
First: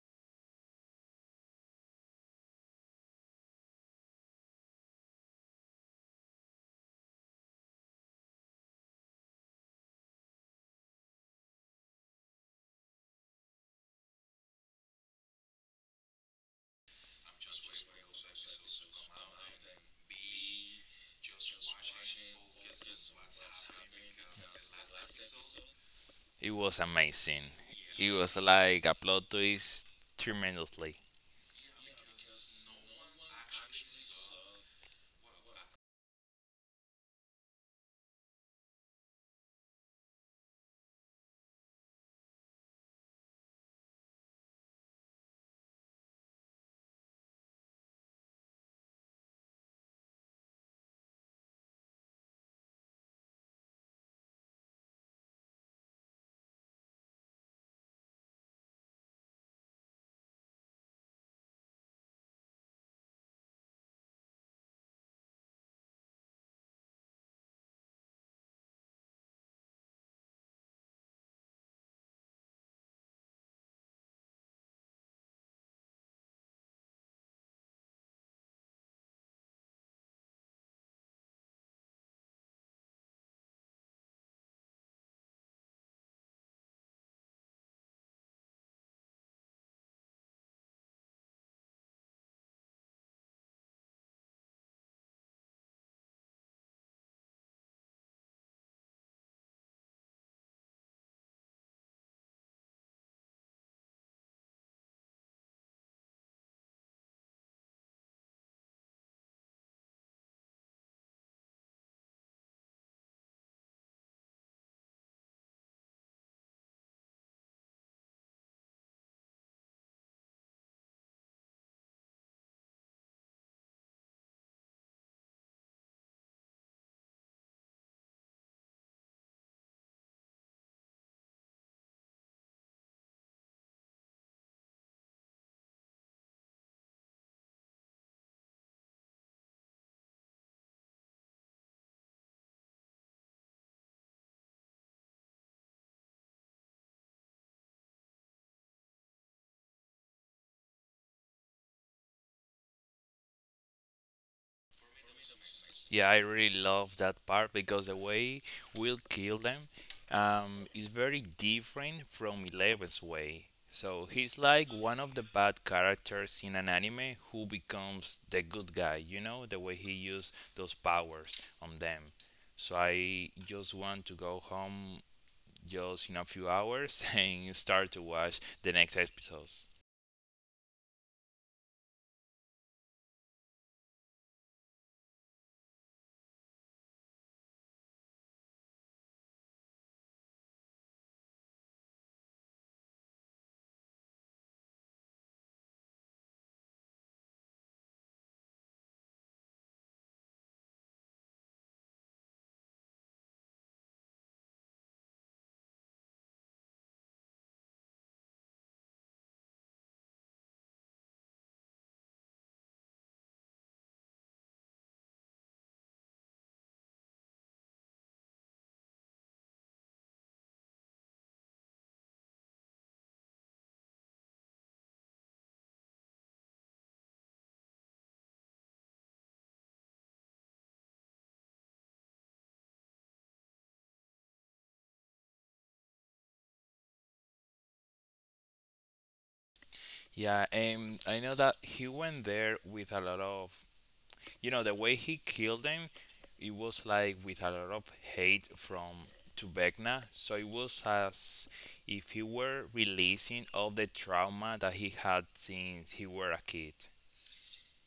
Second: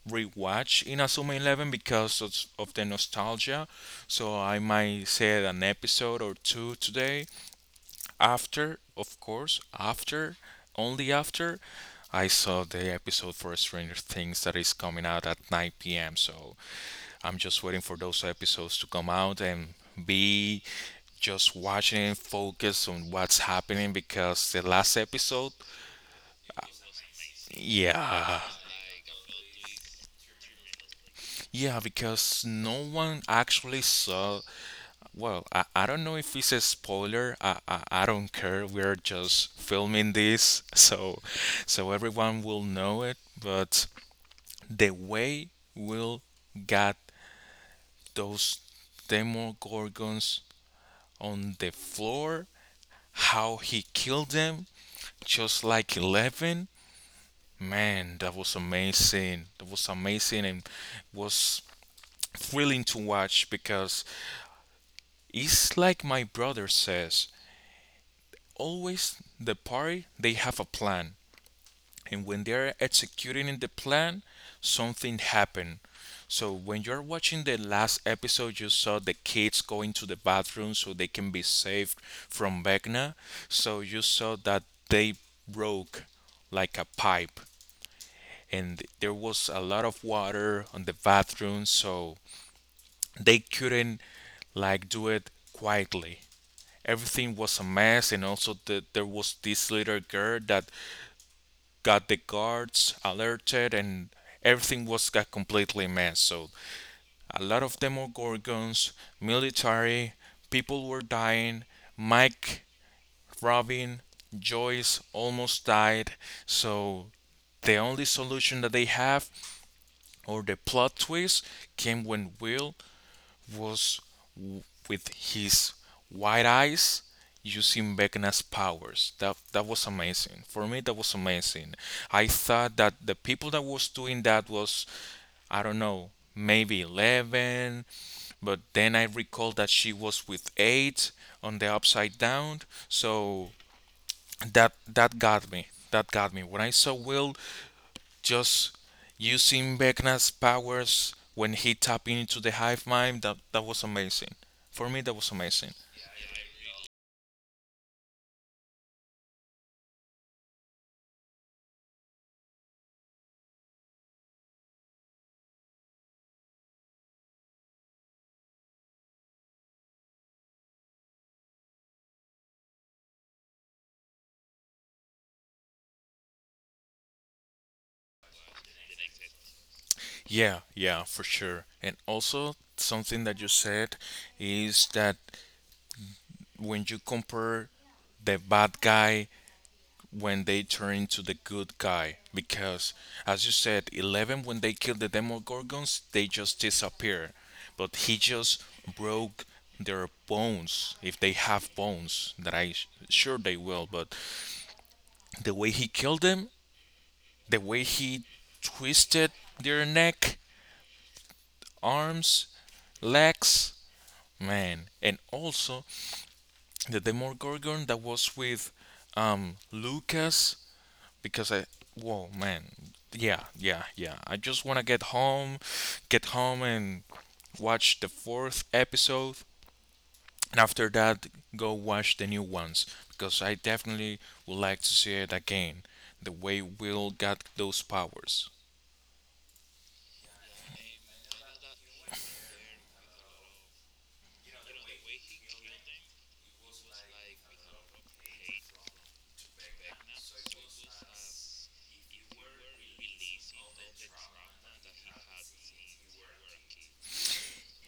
rewatch Inazuma Eleven because of the nostalgia. So I might say an episode or two today after, of course, only after, I saw the episode for Stranger Things that is coming out at 9 p.m. So I'm just waiting for those episodes to come out and be just watching and focus on what's happening because the last episode. It was amazing. It was Yeah, like a plot twist tremendously. yeah, because no one actually saw. Well, I don't know if it's a spoiler. I don't care. We're just filming this, so everyone will know it. But the way Will got those Demogorgons on the floor, how he killed them, just like Eleven, man, that was amazing. That was amazing and was thrilling to watch because it's like my brother says, always the party, they have a plan, and when they're executing in the plan, something happened. So when you're watching the last episode, you saw the kids going to the bathroom so they can be saved from Vecna. So you saw that they broke like a pipe and there was a lot of water on the bathroom, so they couldn't like do it quietly. Everything was a mess, and also there was this little girl that got the guards alerted, and everything was got completely messed. So a lot of Demogorgons, military, people were dying. Mike, Robin, Joyce almost died. So the only solution that they have or the plot twist came when Will was w- with his white eyes using Vecna's powers. That was amazing. For me, that was amazing. I thought that the people that was doing that was, I don't know, maybe Eleven, but then I recall that she was with Eight on the upside down. So that got me. That got me. When I saw Will just using Vecna's powers when he tapped into the hive mind, that was amazing. For me, that was amazing. Yeah, I really love that part because the way Will kill them is very different from Eleven's way. So he's like one of the bad characters in an anime who becomes the good guy, you know, the way he used those powers on them. So I just want to go home just in a few hours and start to watch the next episodes. Yeah, yeah, for sure. And also something that you said is that when you compare the bad guy when they turn into the good guy, because as you said, Eleven, when they killed the Demogorgons, they just disappear, but he just broke their bones. If they have bones, that I sure they will. But the way he killed them, the way he twisted their neck, arms, legs, man. And also the Demogorgon that was with Lucas, because whoa, man. Yeah, yeah, yeah. I just want to get home and watch the fourth episode, and after that, go watch the new ones because I definitely would like to see it again. The way Will got those powers. Yeah, and I know that he went there with a lot of, you know, the way he killed them, it was like with a lot of hate from to Tubekna. So it was as if he were releasing all the trauma that he had since he were a kid.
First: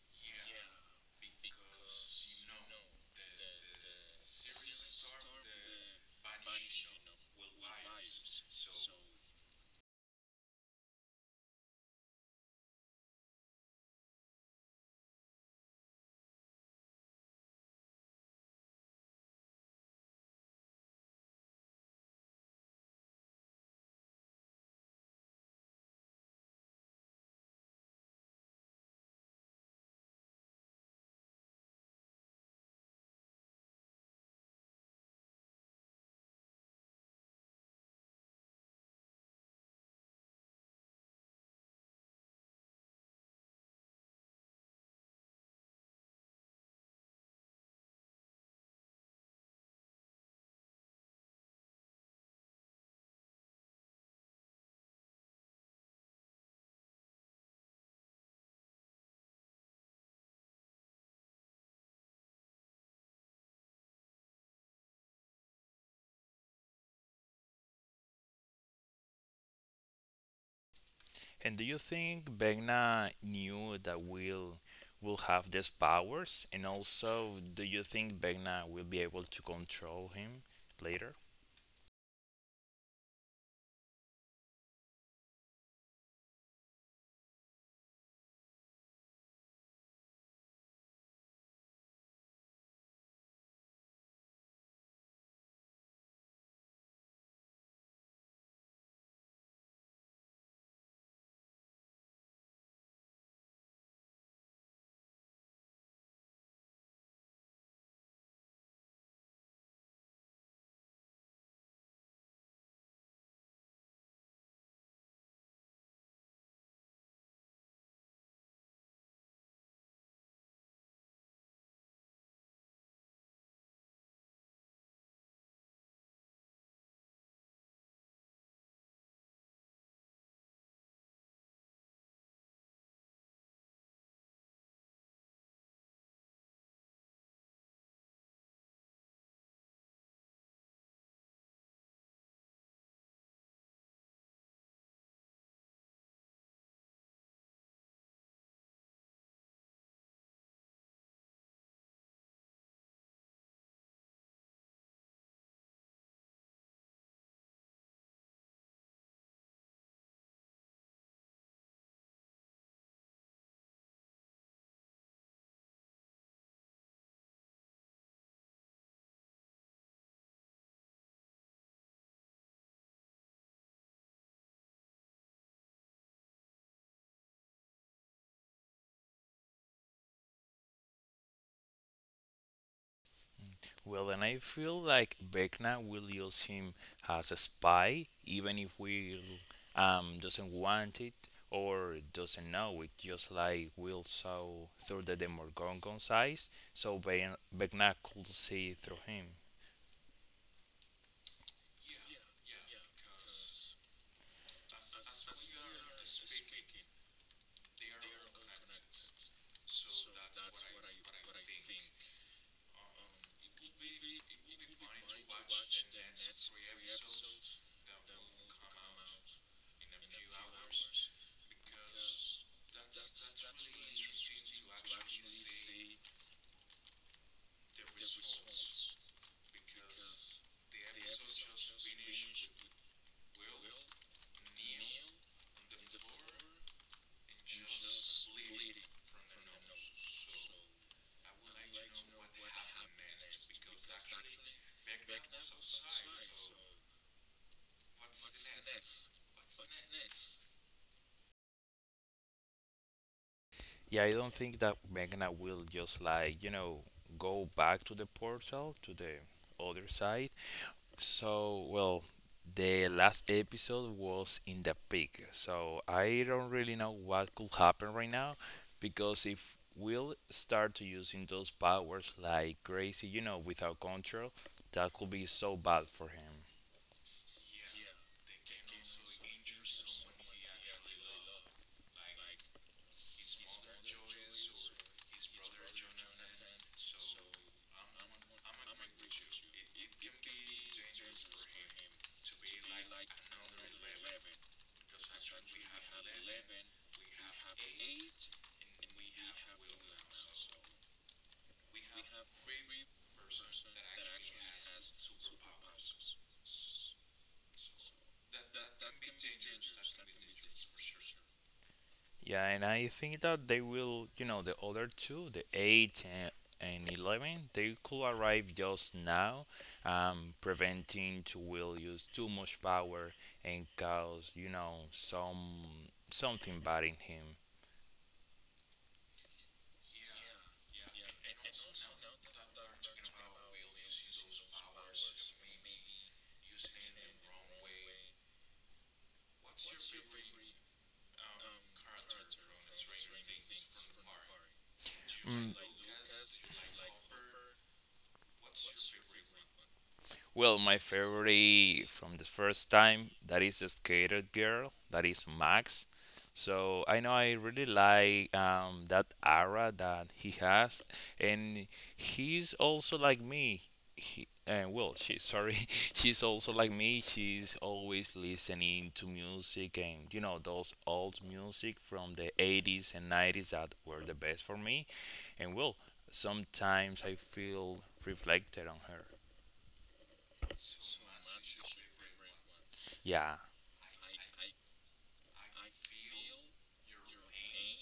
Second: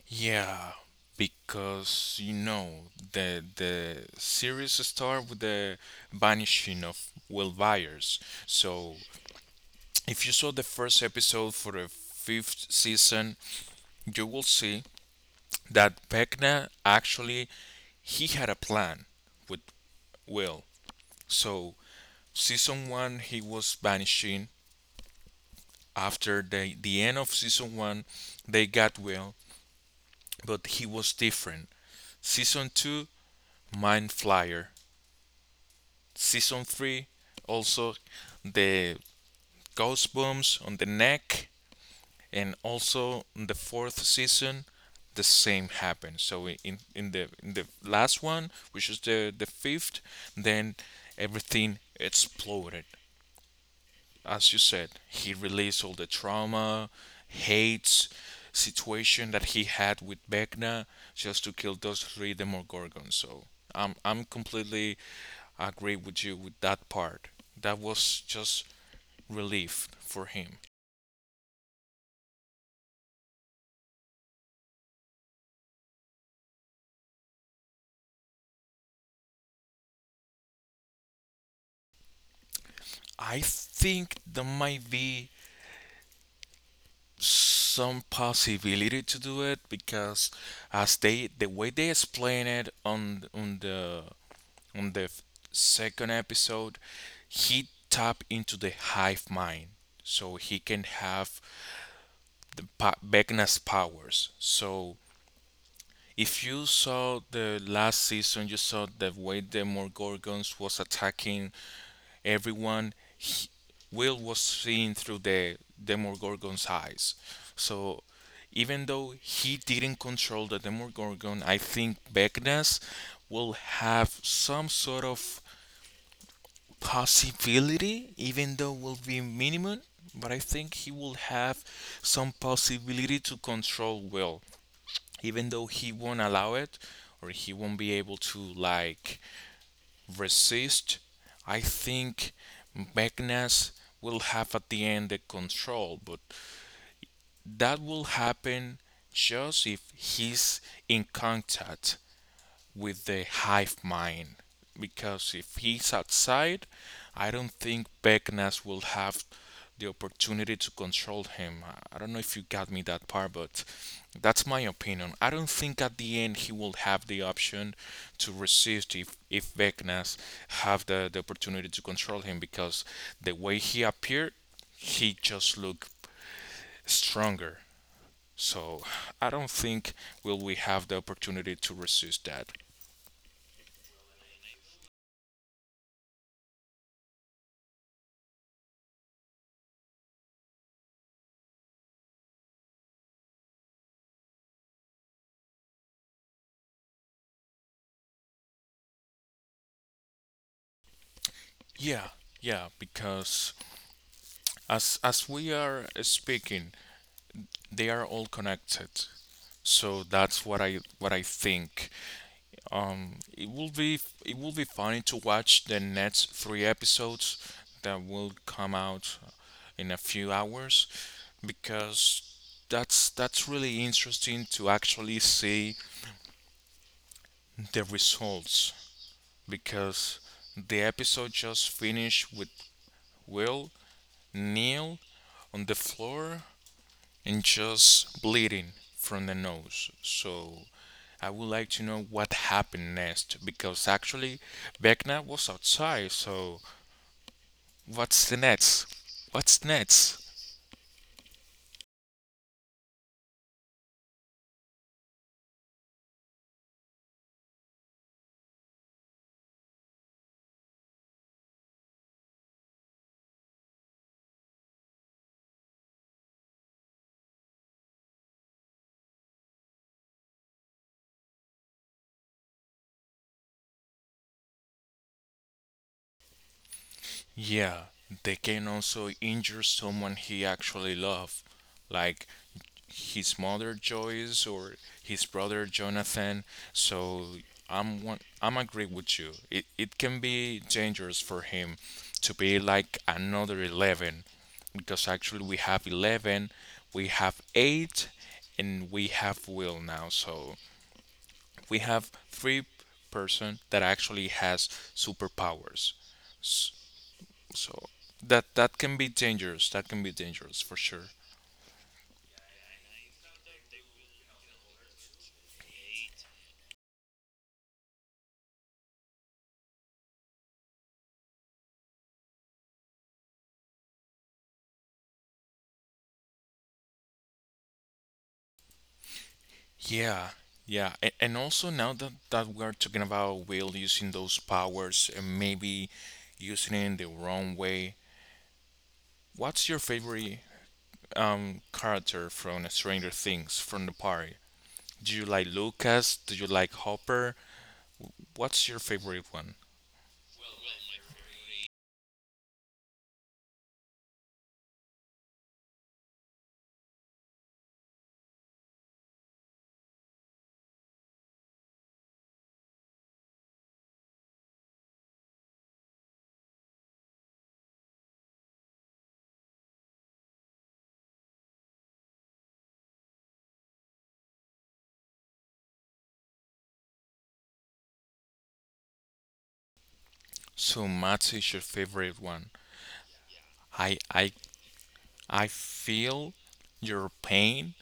Yeah, because you know the series start with the vanishing of Will Byers. So if you saw the first episode for the fifth season, you will see that Vecna actually he had a plan with Will. So season one he was vanishing. After the end of season one, they got Will, but he was different. Season two, Mind Flyer. Season three, also the ghost booms on the neck. And also in the fourth season, the same happened. So in the last one, which is the fifth, then everything exploded. As you said, he released all the trauma, hates, situation that he had with Vecna, just to kill those three Demogorgons. So I'm completely agree with you with that part. That was just relief for him. And do you think Vecna knew that will have these powers? And also, do you think Vecna will be able to control him later? I think that might be some possibility to do it because as they the way they explain it on the second episode, he tap into the hive mind so he can have Vecna's powers. So if you saw the last season, you saw the way the Morgorgons was attacking everyone. Will was seeing through the Demogorgon's eyes. So even though he didn't control the Demogorgon, I think Vecna's will have some sort of possibility, even though will be minimum. But I think he will have some possibility to control Will, even though he won't allow it, or he won't be able to like resist. I think Magnus will have at the end the control, but that will happen just if he's in contact with the hive mind, because if he's outside, I don't think Beckness will have the opportunity to control him. I don't know if you got me that part, but that's my opinion. I don't think at the end he will have the option to resist, if Beckness have the opportunity to control him, because the way he appeared, he just looked stronger. So I don't think will we have the opportunity to resist that. Well, and I feel like Vecna will use him as a spy, even if we doesn't want it or doesn't know it, just like Will saw through the Demogorgon's eyes, so Vecna could see through him. Yeah, yeah, because as we are speaking, they are all connected. So that's what I think. It will be it will be funny to watch the next three episodes that will come out in a few hours because that's really interesting to actually see the results, because the episode just finished with Will kneel on the floor and just bleeding from the nose. So I would like to know what happened next because actually Vecna was outside. So what's the next? What's next? Yeah, I don't think that Vecna will just like, you know, go back to the portal to the other side. So, well, the last episode was in the peak, so I don't really know what could happen right now because if we'll start to using those powers like crazy, you know, without control, that could be so bad for him. Yeah, they can also injure someone he actually loved, like his mother Joyce or his brother Jonathan. So I'm agree with you. It can be dangerous for him to be like another Eleven, because actually we have Eleven, we have Eight, and we have Will now. So we have three person that actually has superpowers. S- So that can be dangerous. That can be dangerous for sure. Yeah, and I think that they will, you know, the other two, the 8 and 11, they could arrive just now, preventing to will use too much power and cause, you know, something bad in him. Yeah, yeah, and also now that we're talking about Will using those powers and maybe using it in the wrong way, what's your favorite character from Stranger Things from the party? Do you like Mm. Lucas? Do you like Hopper? What's your favorite one? Well, my favorite from the first time that is the skater girl, that is Max. So I know I really like that aura that he has, and he's also like me. He well, she sorry, she's also like me. She's always listening to music and you know those old music from the 80s and 90s that were the best for me. And well, sometimes I feel reflected on her. So Matt is your favorite one. Yeah. I I I feel your pain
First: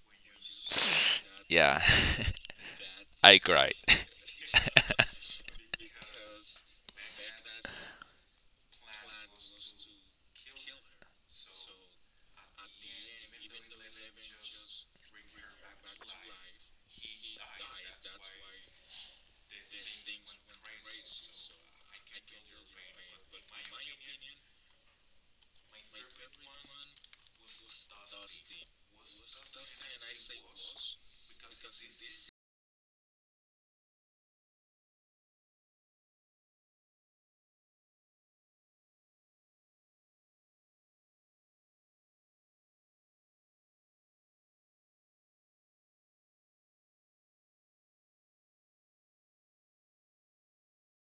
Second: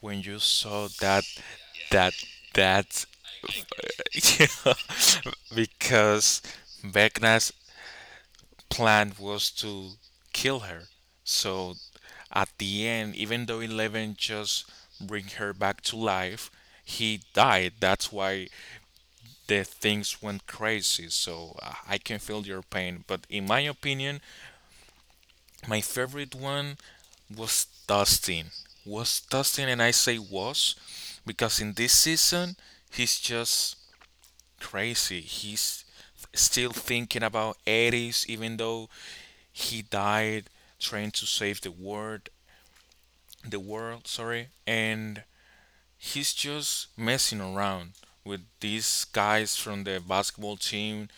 when you saw Yeah. that that. I cried. Yeah, because Vecna's plan was to kill her. So at the end, even though Eleven just bring her back to life, he died. That's why the things went crazy. So I can feel your pain, but in my opinion, my favorite one was Dustin. Was Dustin, and I say was because in this season he's just crazy. He's still thinking about 80s, even though he died trying to save the world. The world, sorry. And he's just messing around with these guys from the basketball team.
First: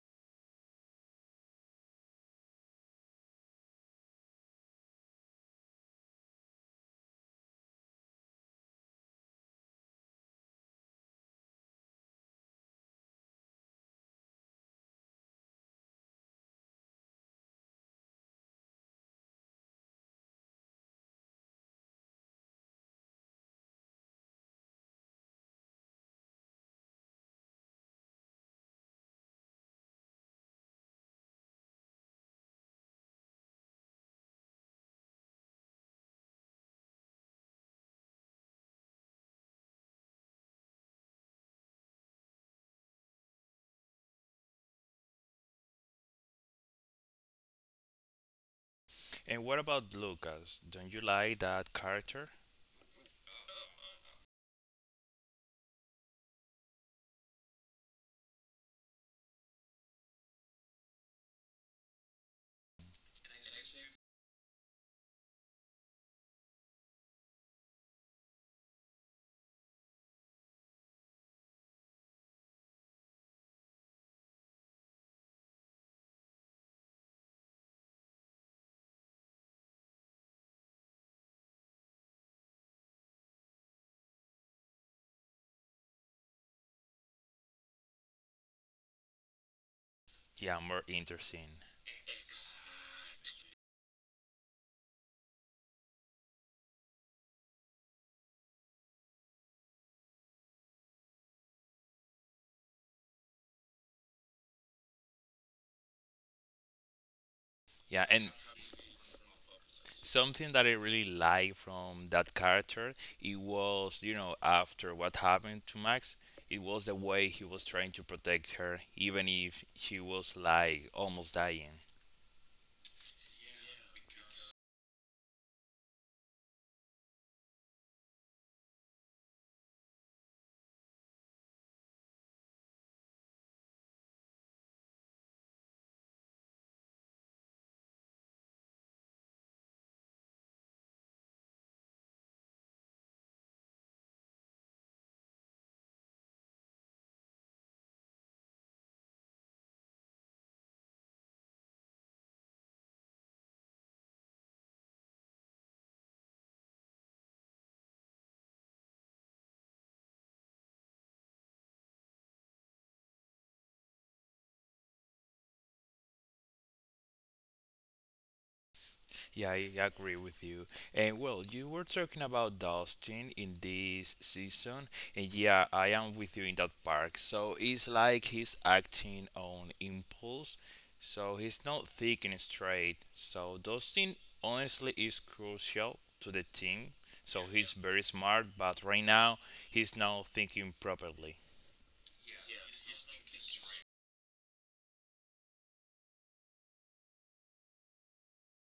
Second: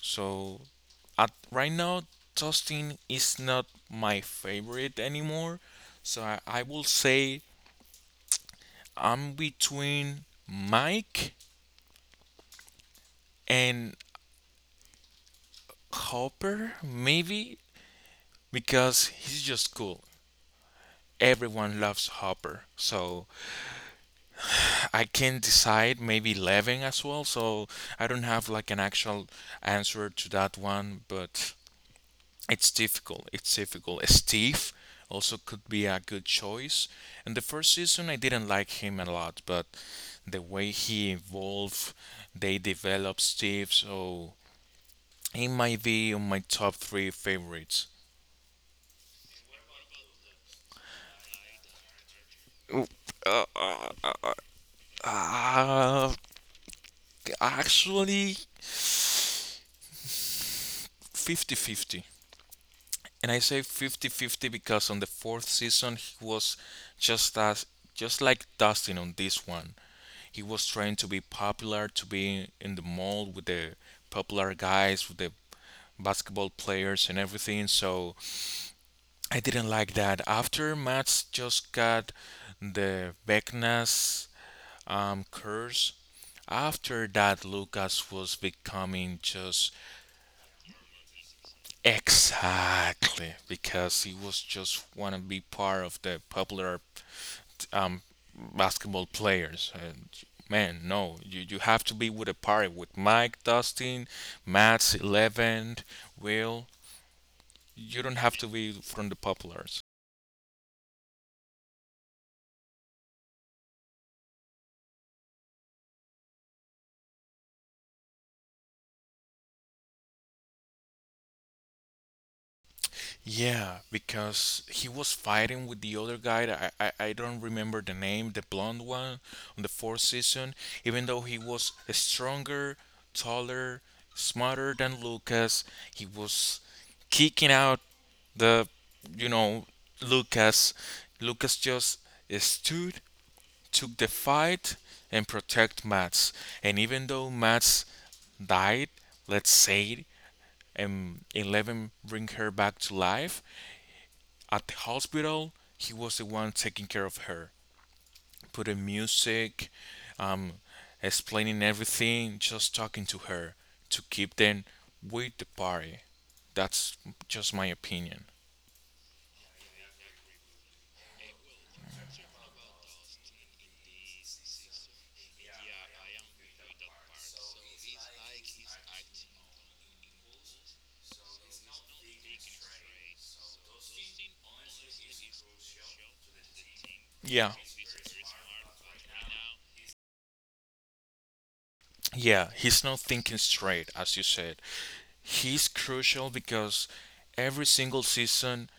So at right now, toasting is not my favorite anymore. So I will say I'm between Mike and Hopper, maybe, because he's just cool. Everyone loves Hopper. So I can decide, maybe Levin as well. So I don't have like an actual answer to that one, but it's difficult. It's difficult. Steve also could be a good choice. And the first season, I didn't like him a lot, but the way he evolved, they developed Steve, so he might be on my top three favorites. And what about Lucas? Don't you like that character? Uh, uh, uh, Actually, fifty-fifty. And I say fifty-fifty because on the fourth season, he was just as just like Dustin on this one. He was trying to be popular, to be in the mold with the popular guys, with the basketball players and everything. So I didn't like that. After Mats just got the Vecna's curse, after that, Lucas was becoming just Yeah, more interesting. exactly because he was just want to be part of the popular um, basketball players. And man, no, you have to be with a party with Mike, Dustin, Matt's, Eleven, Will. You Yeah, don't and have to be from the populars. something that I really like from that character, it was, you know, after what happened to Max, it was the way he was trying to protect her, even if she was like almost dying. Yeah, because he was fighting with the other guy, that I don't remember the name, the blonde one on the fourth season. Even though he was stronger, taller, smarter than Lucas, he was kicking out the, you know, Lucas. Lucas just stood, took the fight, and protect Mats. And even though Mats died, let's say, and Eleven bring her back to life, at the hospital, he was the one taking care of her, putting music, um, explaining everything, just talking to her to keep them with the party. That's just my opinion. Yeah, I agree with you. And well, you were talking about dusting in this season, and yeah, I am with you in that park. So it's like he's acting on impulse, so he's not thinking straight. So dusting honestly is crucial to the team. So Yeah, he's very smart, but right now he's not thinking properly. yeah, he's not thinking straight, as you said. He's crucial because every single season,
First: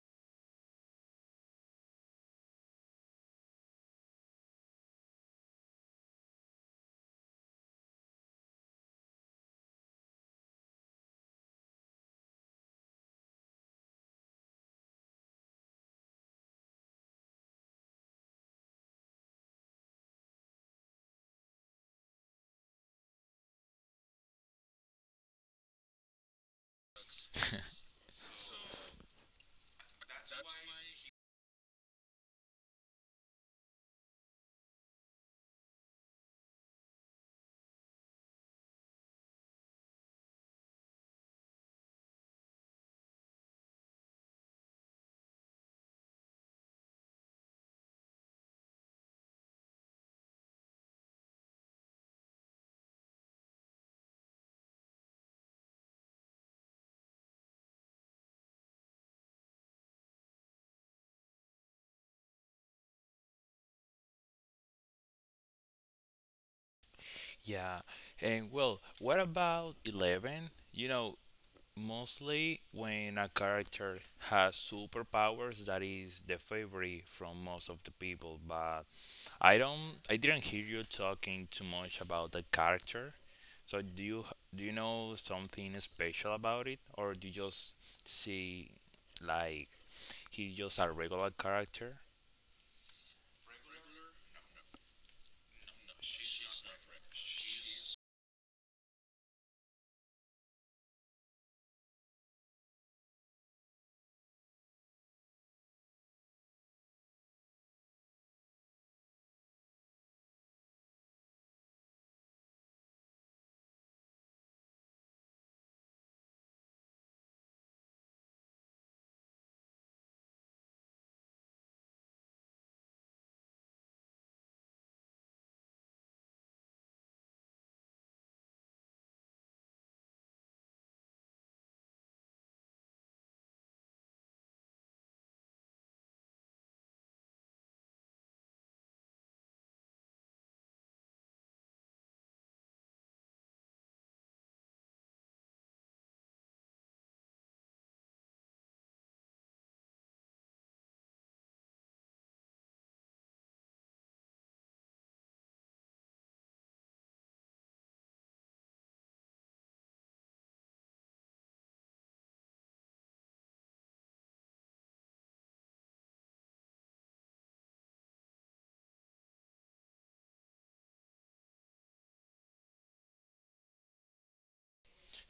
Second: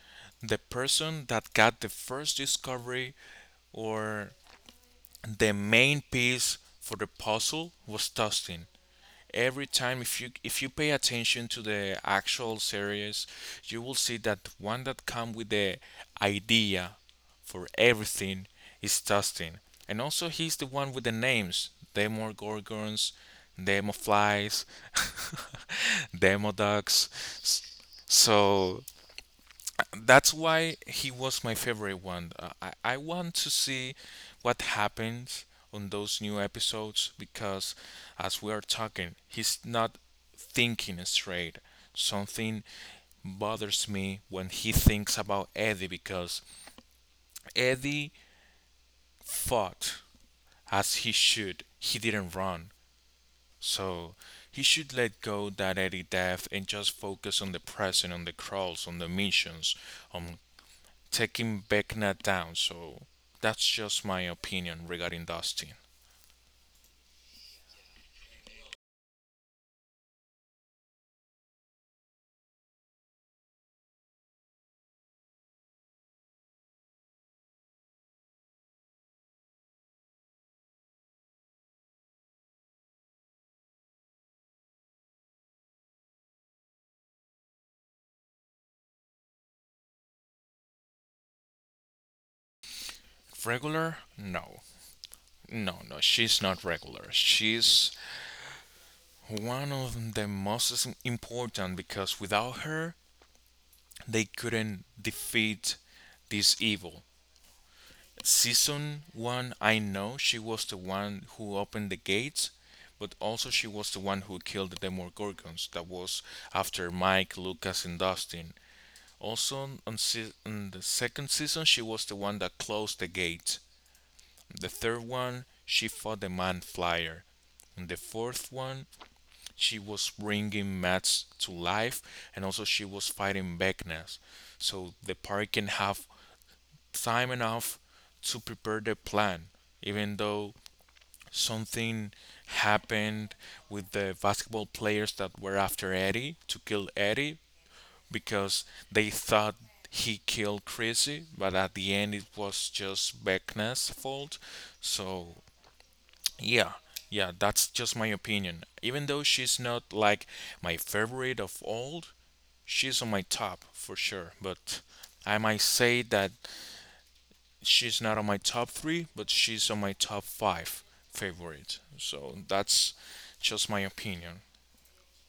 the person that got the first discovery or the main piece for the puzzle was Dustin. Every time, if you pay attention to the actual series, you will see that one that come with the idea for everything is Tustin. And also he's the one with the names Demo Gorgons, Demo Flies, Demo Ducks. So that's why he was my favorite one. I want to see what happens on those new episodes because as we are talking, he's not thinking straight. Something bothers me when he thinks about Eddie because Eddie fought as he should. He didn't run. So he should let go that Eddie death and just focus on the present, on the crawls, on the missions, on taking Vecna down. So that's just my opinion regarding Dustin. Yeah, and well, what about Eleven? You know, mostly when a character has superpowers, that is the favorite from most of the people. But I didn't hear you talking too much about the character. So do you know something special about it, or do you just see like he's just a regular character? Regular? No. No, no, she's not regular. She's one of the most important because without her, they couldn't defeat this evil. Season 1, I know she was the one who opened the gates, but also she was the one who killed the Demogorgons. That was after Mike, Lucas, and Dustin. Also, on the second season, she was the one that closed the gate. In the third one, she fought the man flyer. In the fourth one, she was bringing Mats to life, and also she was fighting Vecna's. So the party can have time enough to prepare the plan, even though something happened with the basketball players that were after Eddie to kill Eddie because they thought he killed Chrissy, but at the end it was just Beckna's fault. So yeah, yeah, that's just my opinion. Even though she's not like my favorite of all, she's on my top for sure. But I might say that she's not on my top three, but she's on my top five favorite. So that's just my opinion.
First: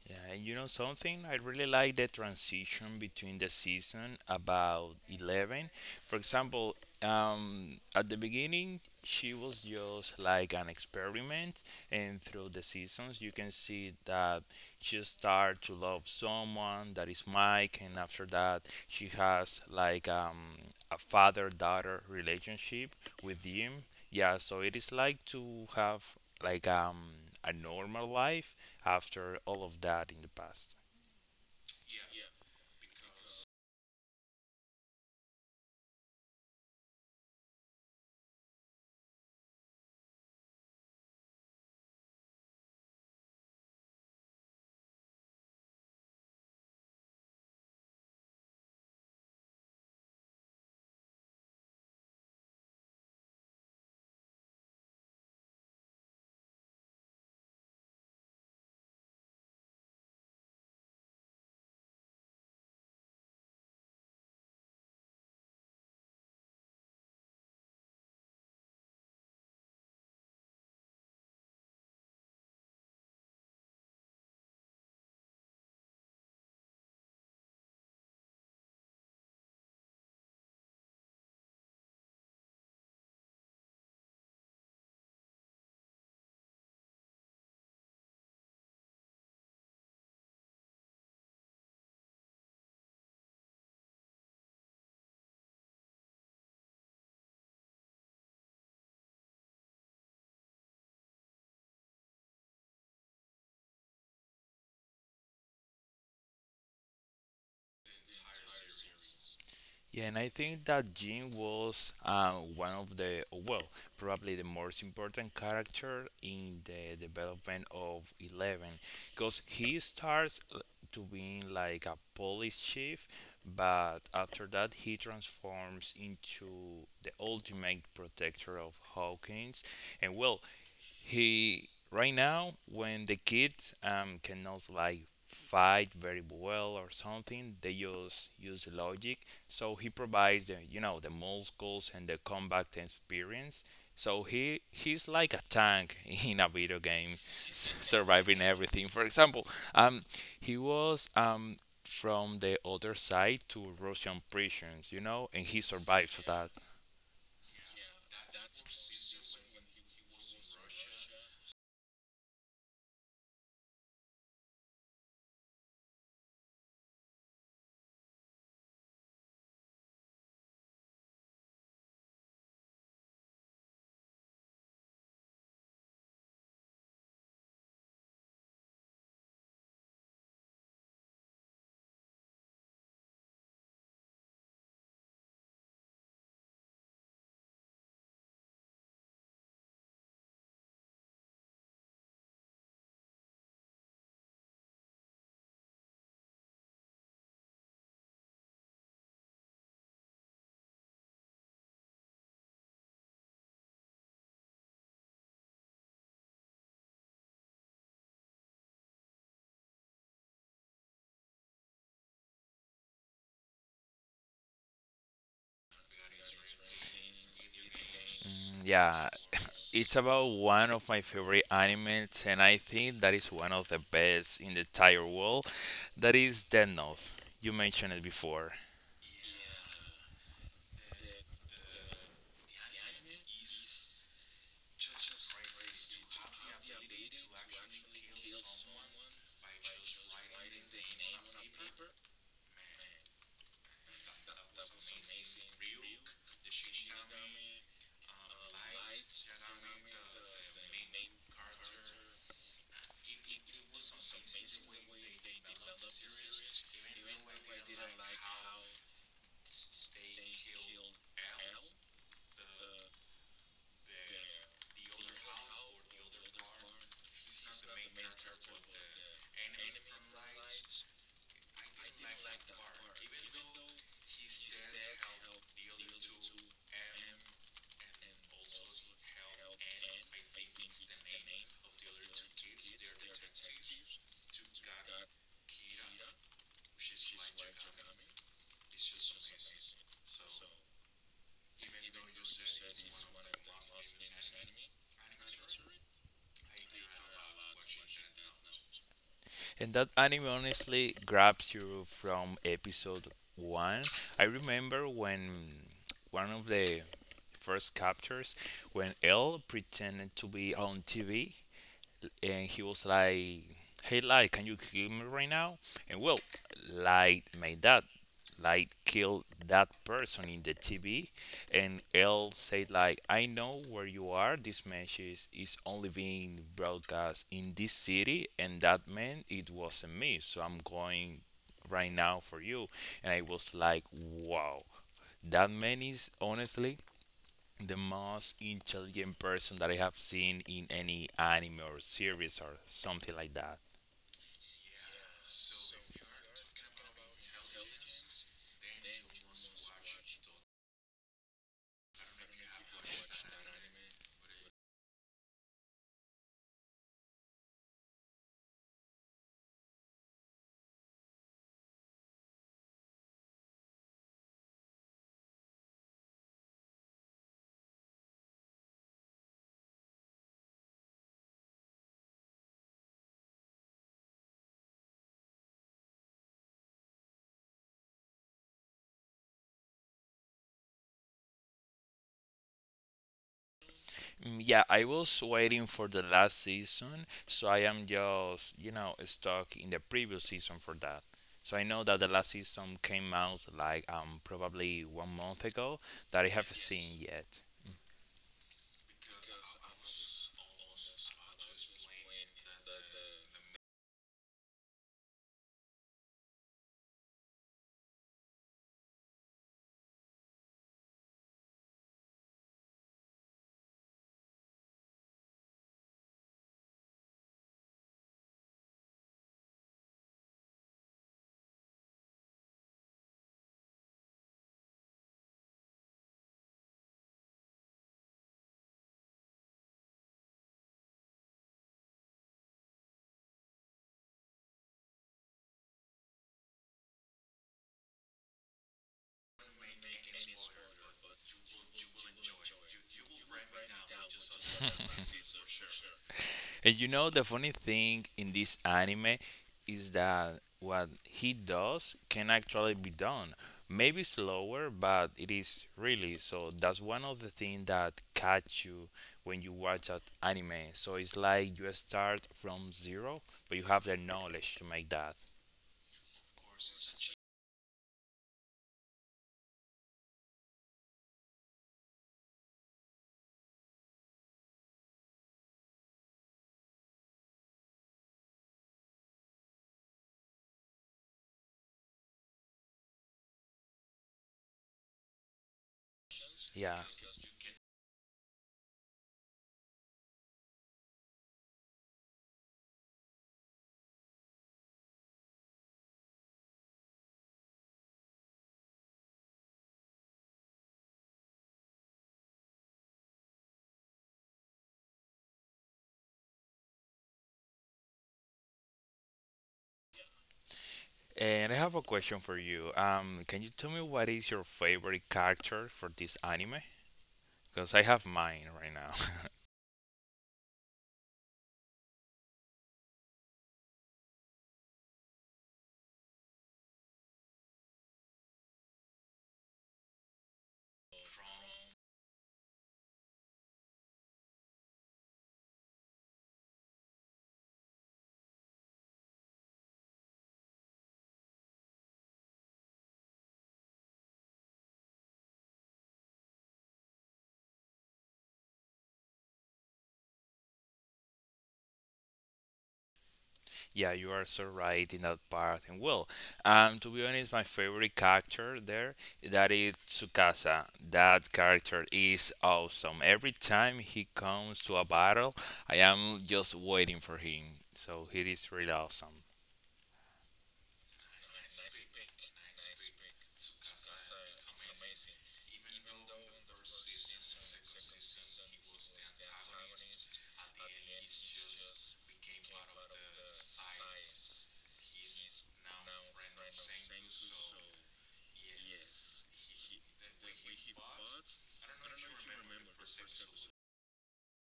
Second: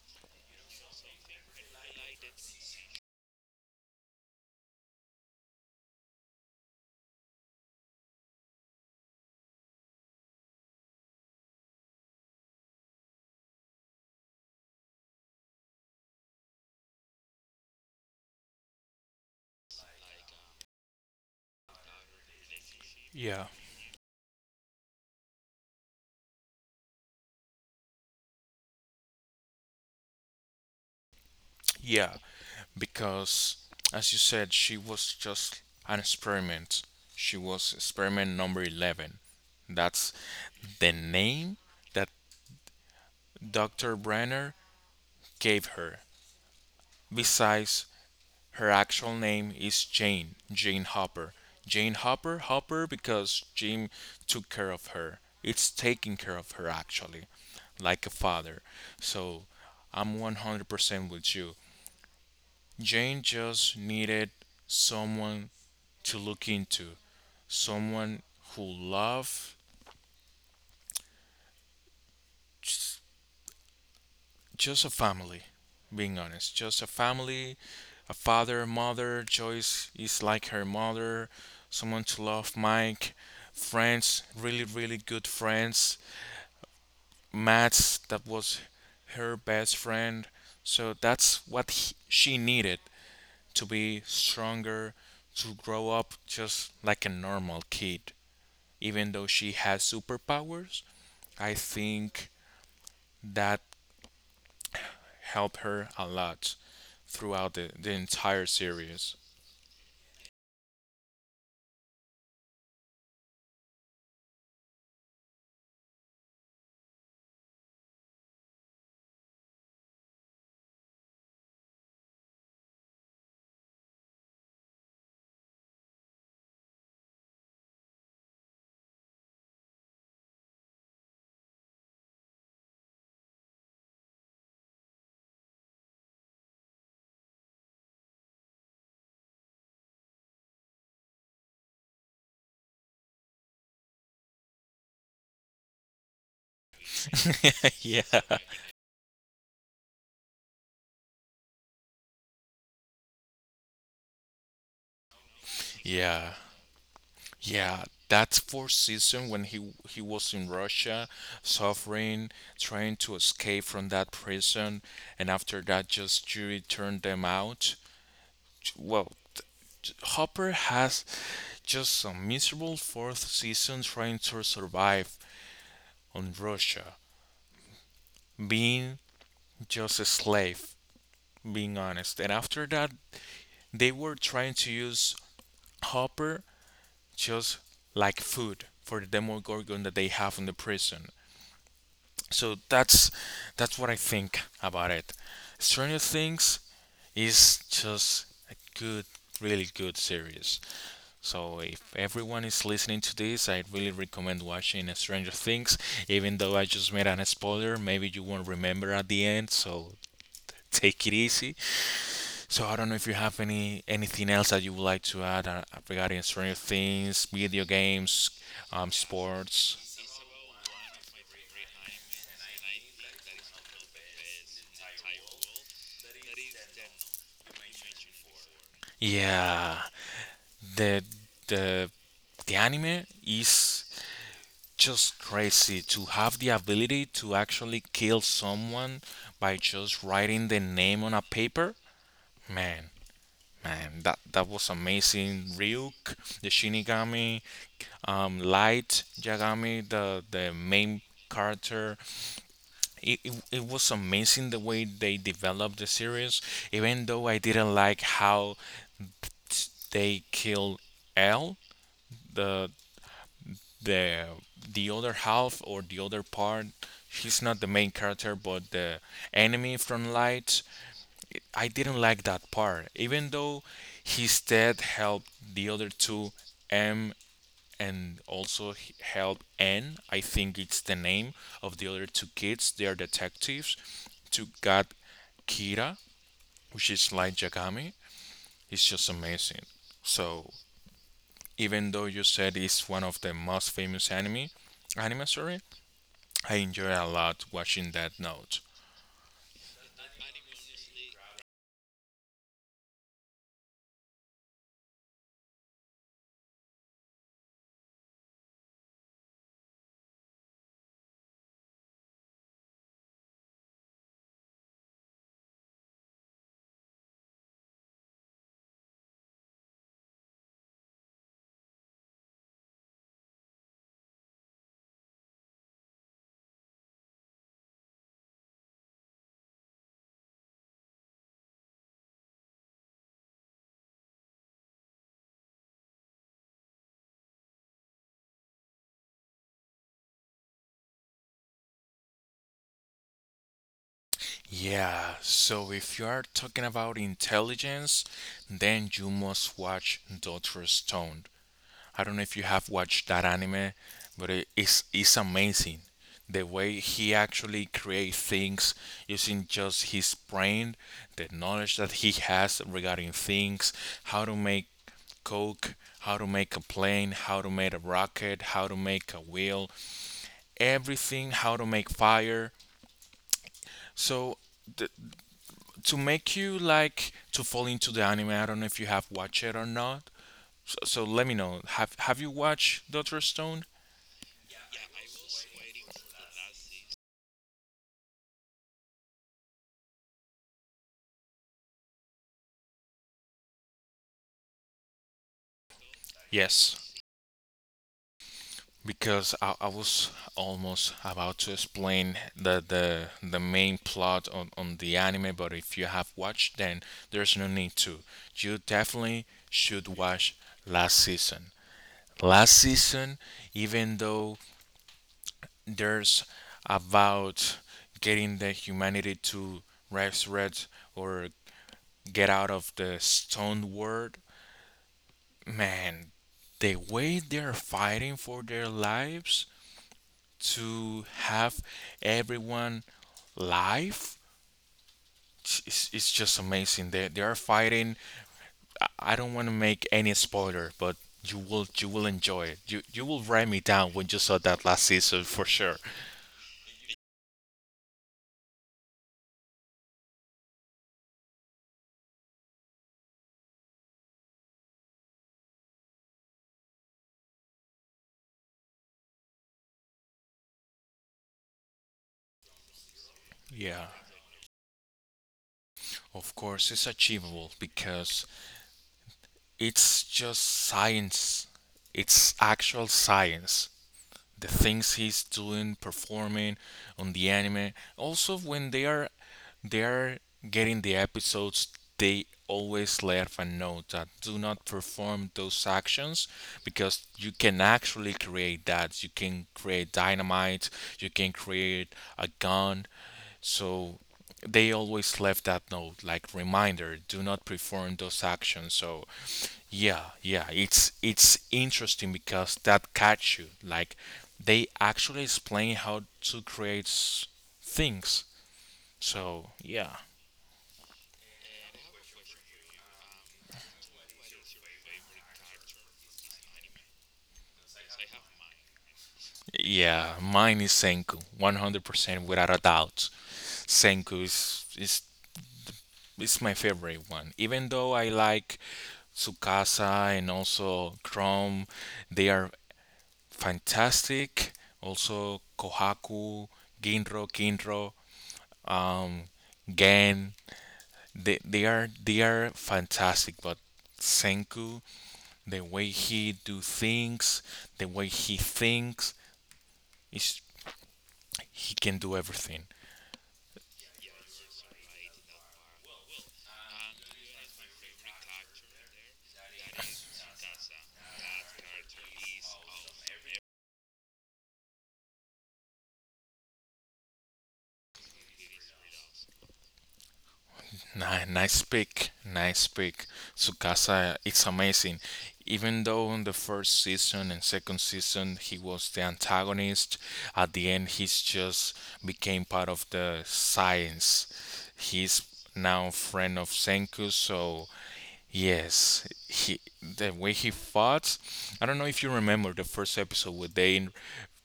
Yeah, and you know something? I really like the transition between the season about 11. For example, at the beginning, she was just like an experiment, and through the seasons, you can see that she start to love someone that is Mike, and after that, she has like a father-daughter relationship with Yeah. him. Yeah, so it is like to have like a normal life after all of that in the past. Yeah, because as you said, she was just an experiment. She was experiment number 11. That's the name that Dr. Brenner gave her. Besides, her actual name is Jane, Jane Hopper. Jane Hopper, Hopper because Jim took care of her. It's taking care of her actually, like a father. So I'm 100% with you. Jane just needed someone to look into. Someone who love just, just a family, being honest, just a family, a father, mother. Joyce is like her mother. Someone to love, Mike, friends, really, really good friends. Matt's that was her best friend. So that's what she needed to be stronger, to grow up just like a normal kid, even though she has superpowers I think that helped her a lot throughout the entire series. Yeah, and I think that Jim was one of the, well, probably the most important character in the development of Eleven, because he starts to being like a police chief, but after that he transforms into the ultimate protector of Hawkins, and well, he right now when the kids cannot like fight very well or something, they just use logic. So he provides the, you know, the muscles and the combat experience. So he's like a tank in a video game, yeah, surviving everything. For example, um he was from the other side to Russian prisons, you know, and he survived yeah, that. yeah. That fourth season when he was in Russia, suffering, trying to escape from that prison, and after that, just Judy turned them out. Well, Hopper has just a miserable fourth season trying to survive on Russia, being just a slave, being honest. And after that, they were trying to use Hopper just like food for the Demogorgon that they have in the prison. So that's what I think about it. Stranger Things is just a good, really good series. So if everyone is listening to this, I really recommend watching Stranger Things. Even though I just made an spoiler, maybe you won't remember at the end. So take it easy. So I don't know if you have any anything else that you would like to add regarding Stranger Things, video games, Mm. Yeah. sports. It's about one of my favorite animes, and I think that is one of the best in the entire world. That is Death Note. You mentioned it before. Yeah, the the the anime is just crazy to have the ability to actually kill someone by just writing the name on a paper. Man, man, that was amazing. Ryuk, the Shinigami, Light Yagami, the main character. It was amazing the way they developed the series, even though I didn't like how they killed L, the the the other half or the other part. She's not the main character, but the enemy from Light. I didn't like that part, even though his death helped the other two, M, and also help Anne. I think it's the name of the other two kids. They are detectives. To get Kira, which is like Jagami. It's just amazing. So even though you said it's one of the most famous anime, anime sorry, I enjoy a lot watching that note. And that anime honestly grabs you from episode one. I remember when one of the first captures when Elle pretended to be on TV and he was like, "Hey, Light, can you kill me right now?" And well, Light made that. Light killed that person in the TV, and Elle said, "Like, I know where you are. This match is only being broadcast in this city, and that meant it wasn't me. So I'm going right now for you." And I was like, "Wow, that man is honestly." The most intelligent person that I have seen in any anime or series or something like that. Yeah, so if you are talking about intelligence, then you must watch Doctor Stone. I don't know if you have watched that anime, but it's amazing. The way he actually creates things using just his brain, the knowledge that he has regarding things, how to make coke, how to make a plane, how to make a rocket, how to make a wheel, everything, how to make fire. So th- to make you like to fall into the anime, I don't know if you have watched it or not. So, so let me know. Have you watched Doctor Stone? Mm. Yeah, I was waiting for the last season, so I am just, you know, stuck in the previous season for that. So I know that the last season came out like probably 1 month ago that I have Yes, seen yet. because I was almost about to explain the main plot on the anime, but if you have watched then there's no need to. You definitely should watch last season, last season, even though there's about getting the humanity to resurrect or get out of the stone world. Man, the way they're fighting for their lives to have everyone live, it's just amazing. They are fighting. I don't want to make any spoiler, but you will enjoy it. You will write me down when you saw that last season for sure. And you know the funny thing in this anime is that what he does can actually be done. Maybe slower, but it is really. So that's one of the things that catch you when you watch that anime. So it's like you start from zero, but you have Yeah, the knowledge to make that. of course it's achievable because it's just science. It's actual science, the things he's doing, performing on the anime. Also, when they are getting the episodes, they always let a note that do not perform those actions Yeah. because you can actually create that. You can create dynamite. You can create a gun. So they always left that note like reminder, do not perform those actions. So yeah, yeah, it's interesting because that catch you like they actually explain how to create things, so yeah, And I have a question for you. Can you tell me what is your favorite character for this anime? Because I have mine right now. yeah, mine is Senku 100% without a doubt. Senku is my favorite one, even though I like Tsukasa and also Chrome. They are fantastic, also Kohaku, Ginro, Kinro, um, Gan. They are fantastic, but Senku, the way he do things, the way he thinks, is he can do everything. Yeah, you are so right in that part. And well, to be honest, my favorite character there that is Tsukasa. That character is awesome. Every time he comes to a battle, I am just waiting for him. So he is really awesome. Nice pick, nice pick. Tsukasa, it's amazing. Even though in the first season and second season he was the antagonist, at the end he's just became part of the science. He's now friend of Senku, so yes, he the way he fought. I don't know if you remember the first episode where they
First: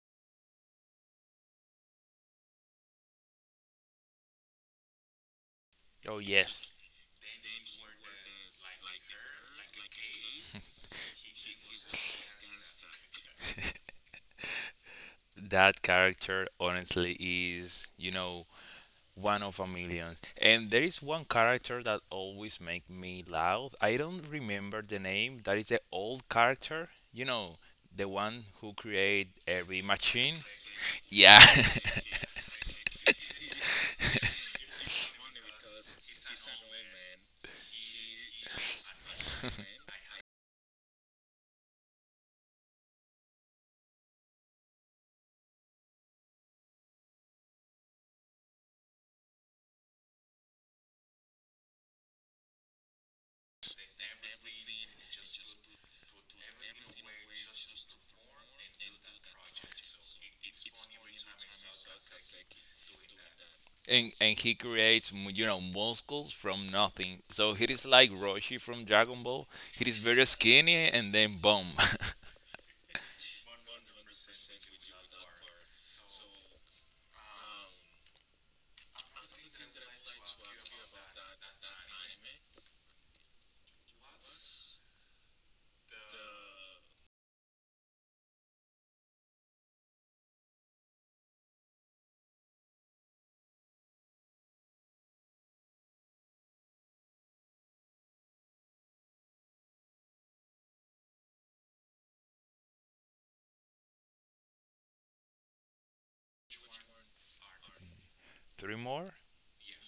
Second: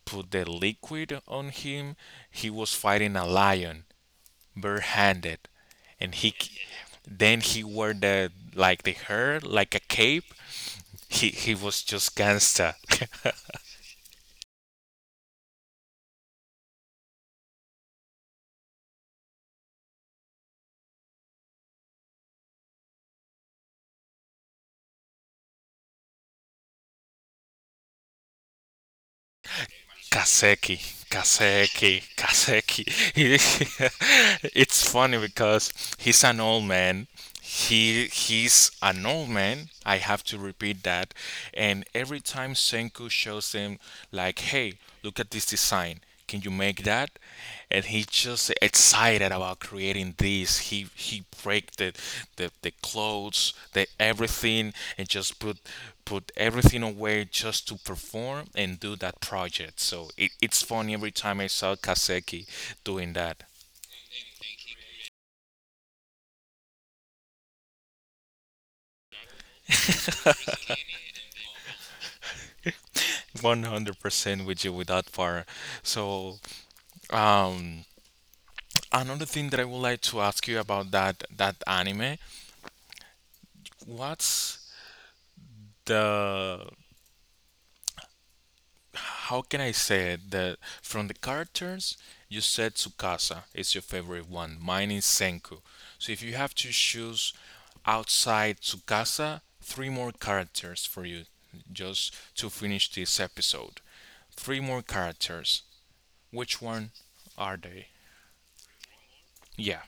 put the liquid on him. He was fighting a lion bare handed, and Oh he yes, then he wore the like the hair like a cape. He was just gangsta. that character honestly is, you know, one of a million. And there is one character that always make me laugh. I don't remember the name. That is the old character. You know, the one who create every machine. Kaseki, Yeah. Kaseki, Kaseki. It's funny because he's an old man. He's an old man. I have to repeat that. And every time Senku shows him like, hey, look at this design. Can you make that? And he's just excited about creating this. He break the clothes, the everything, and just put everything away just to perform and do that project. So it's funny every time I saw Kaseki doing that. And he creates, you know, muscles from nothing. So he is like Roshi from Dragon Ball. He is very skinny and then boom. 100% with you with that part. So, um, another thing that I would like to ask you about that anime, what's the, how can I say it? That from the characters, you said Tsukasa is your favorite one. Mine is Senku. So if you have to choose outside Tsukasa, three more characters for you, just to finish this episode. Three more characters. Which one are they? Three more? Yeah.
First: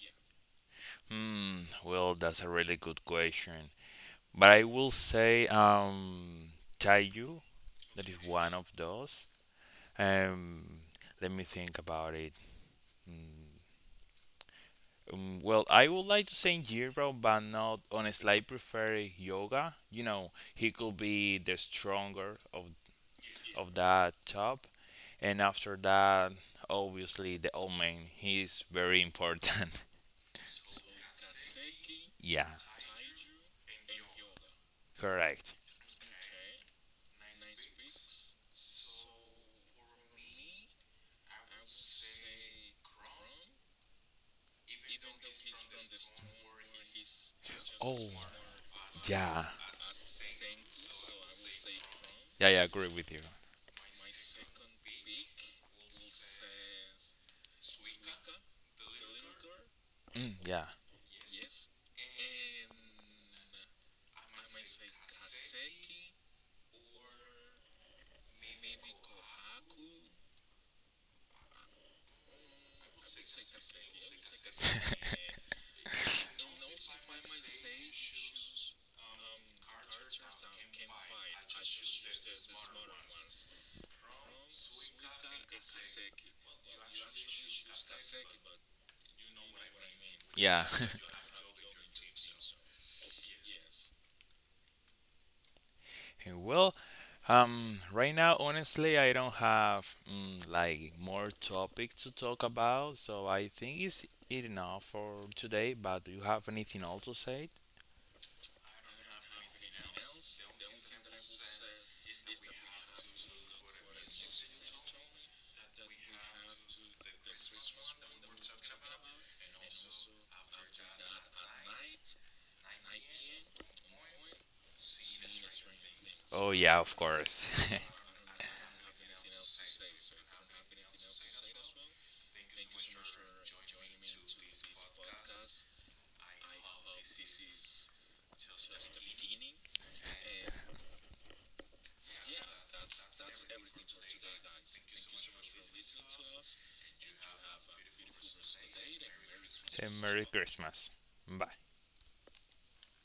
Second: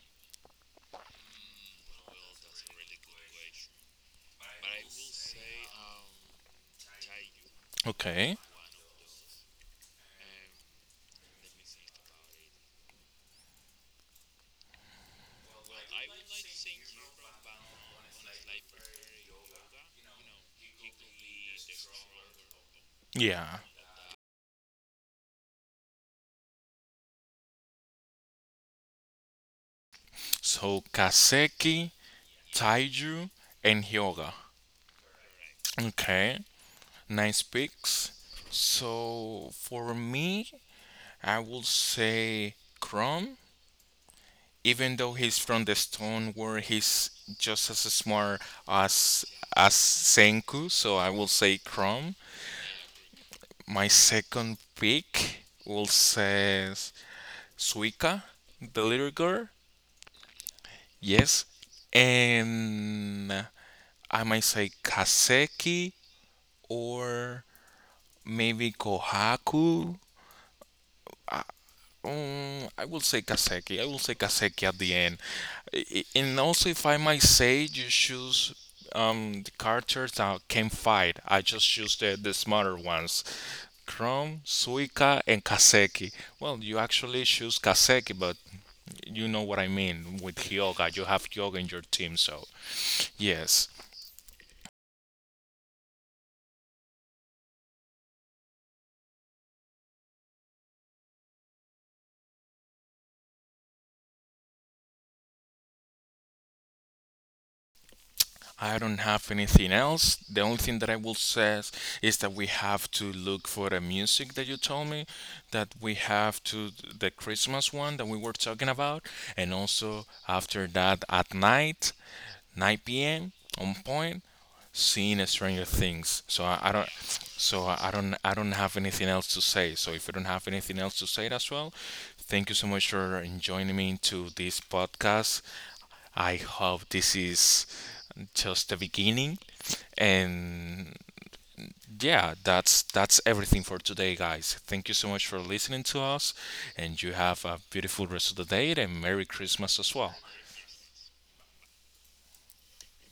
Hmm. Well, that's a really good question. But I will say, Taiyu. That is Okay. one of those. Um, Let me think about it. Mm, well, I would like to say Jiro, but not honestly. I prefer Yoga. You know, he could be the stronger of Yeah. That top, and after that, obviously the old man. He's very important. So Kaseki, Yeah, Taiju, and Hyoga. correct. Okay. Nice picks. So for me, I will say Chrome, even though he's from the Stone War, he's just as Oh, smart as yeah, as Senku, so I will say Chrome. Yeah. Agree with you. My second pick will say Suika, the little girl. Mm, yeah. Yes. And I might say Kaseki or maybe Kohaku. I will say Kaseki. I will say Kaseki at the end. And also, if I might say, you choose the characters that can fight. I just choose the smarter ones. Chrome, Suika, and Kaseki. Well, you actually choose Kaseki, but you know what I mean. With Yeah. Hyoga, you have Hyoga in your team, so yes. Well, right now, honestly, I don't have like more topic to talk about, so I think it's it enough for today. But do you have anything else to say? I don't have anything else. The only thing that I will say is that we have to look for the music that you told me, that we have to the Christmas one that we were talking about, and also after that at night, 9 p.m. on point seen a Stranger Things, Oh yeah, of so course. I don't have anything else to say. So if you don't have anything else to say as well, thank you so much for joining me into this podcast. I hope this is just the beginning, and yeah, that's everything for today, guys. Thank you so much for listening to us, and you have a beautiful rest of the day and Merry Christmas And as well. Merry Christmas. Bye.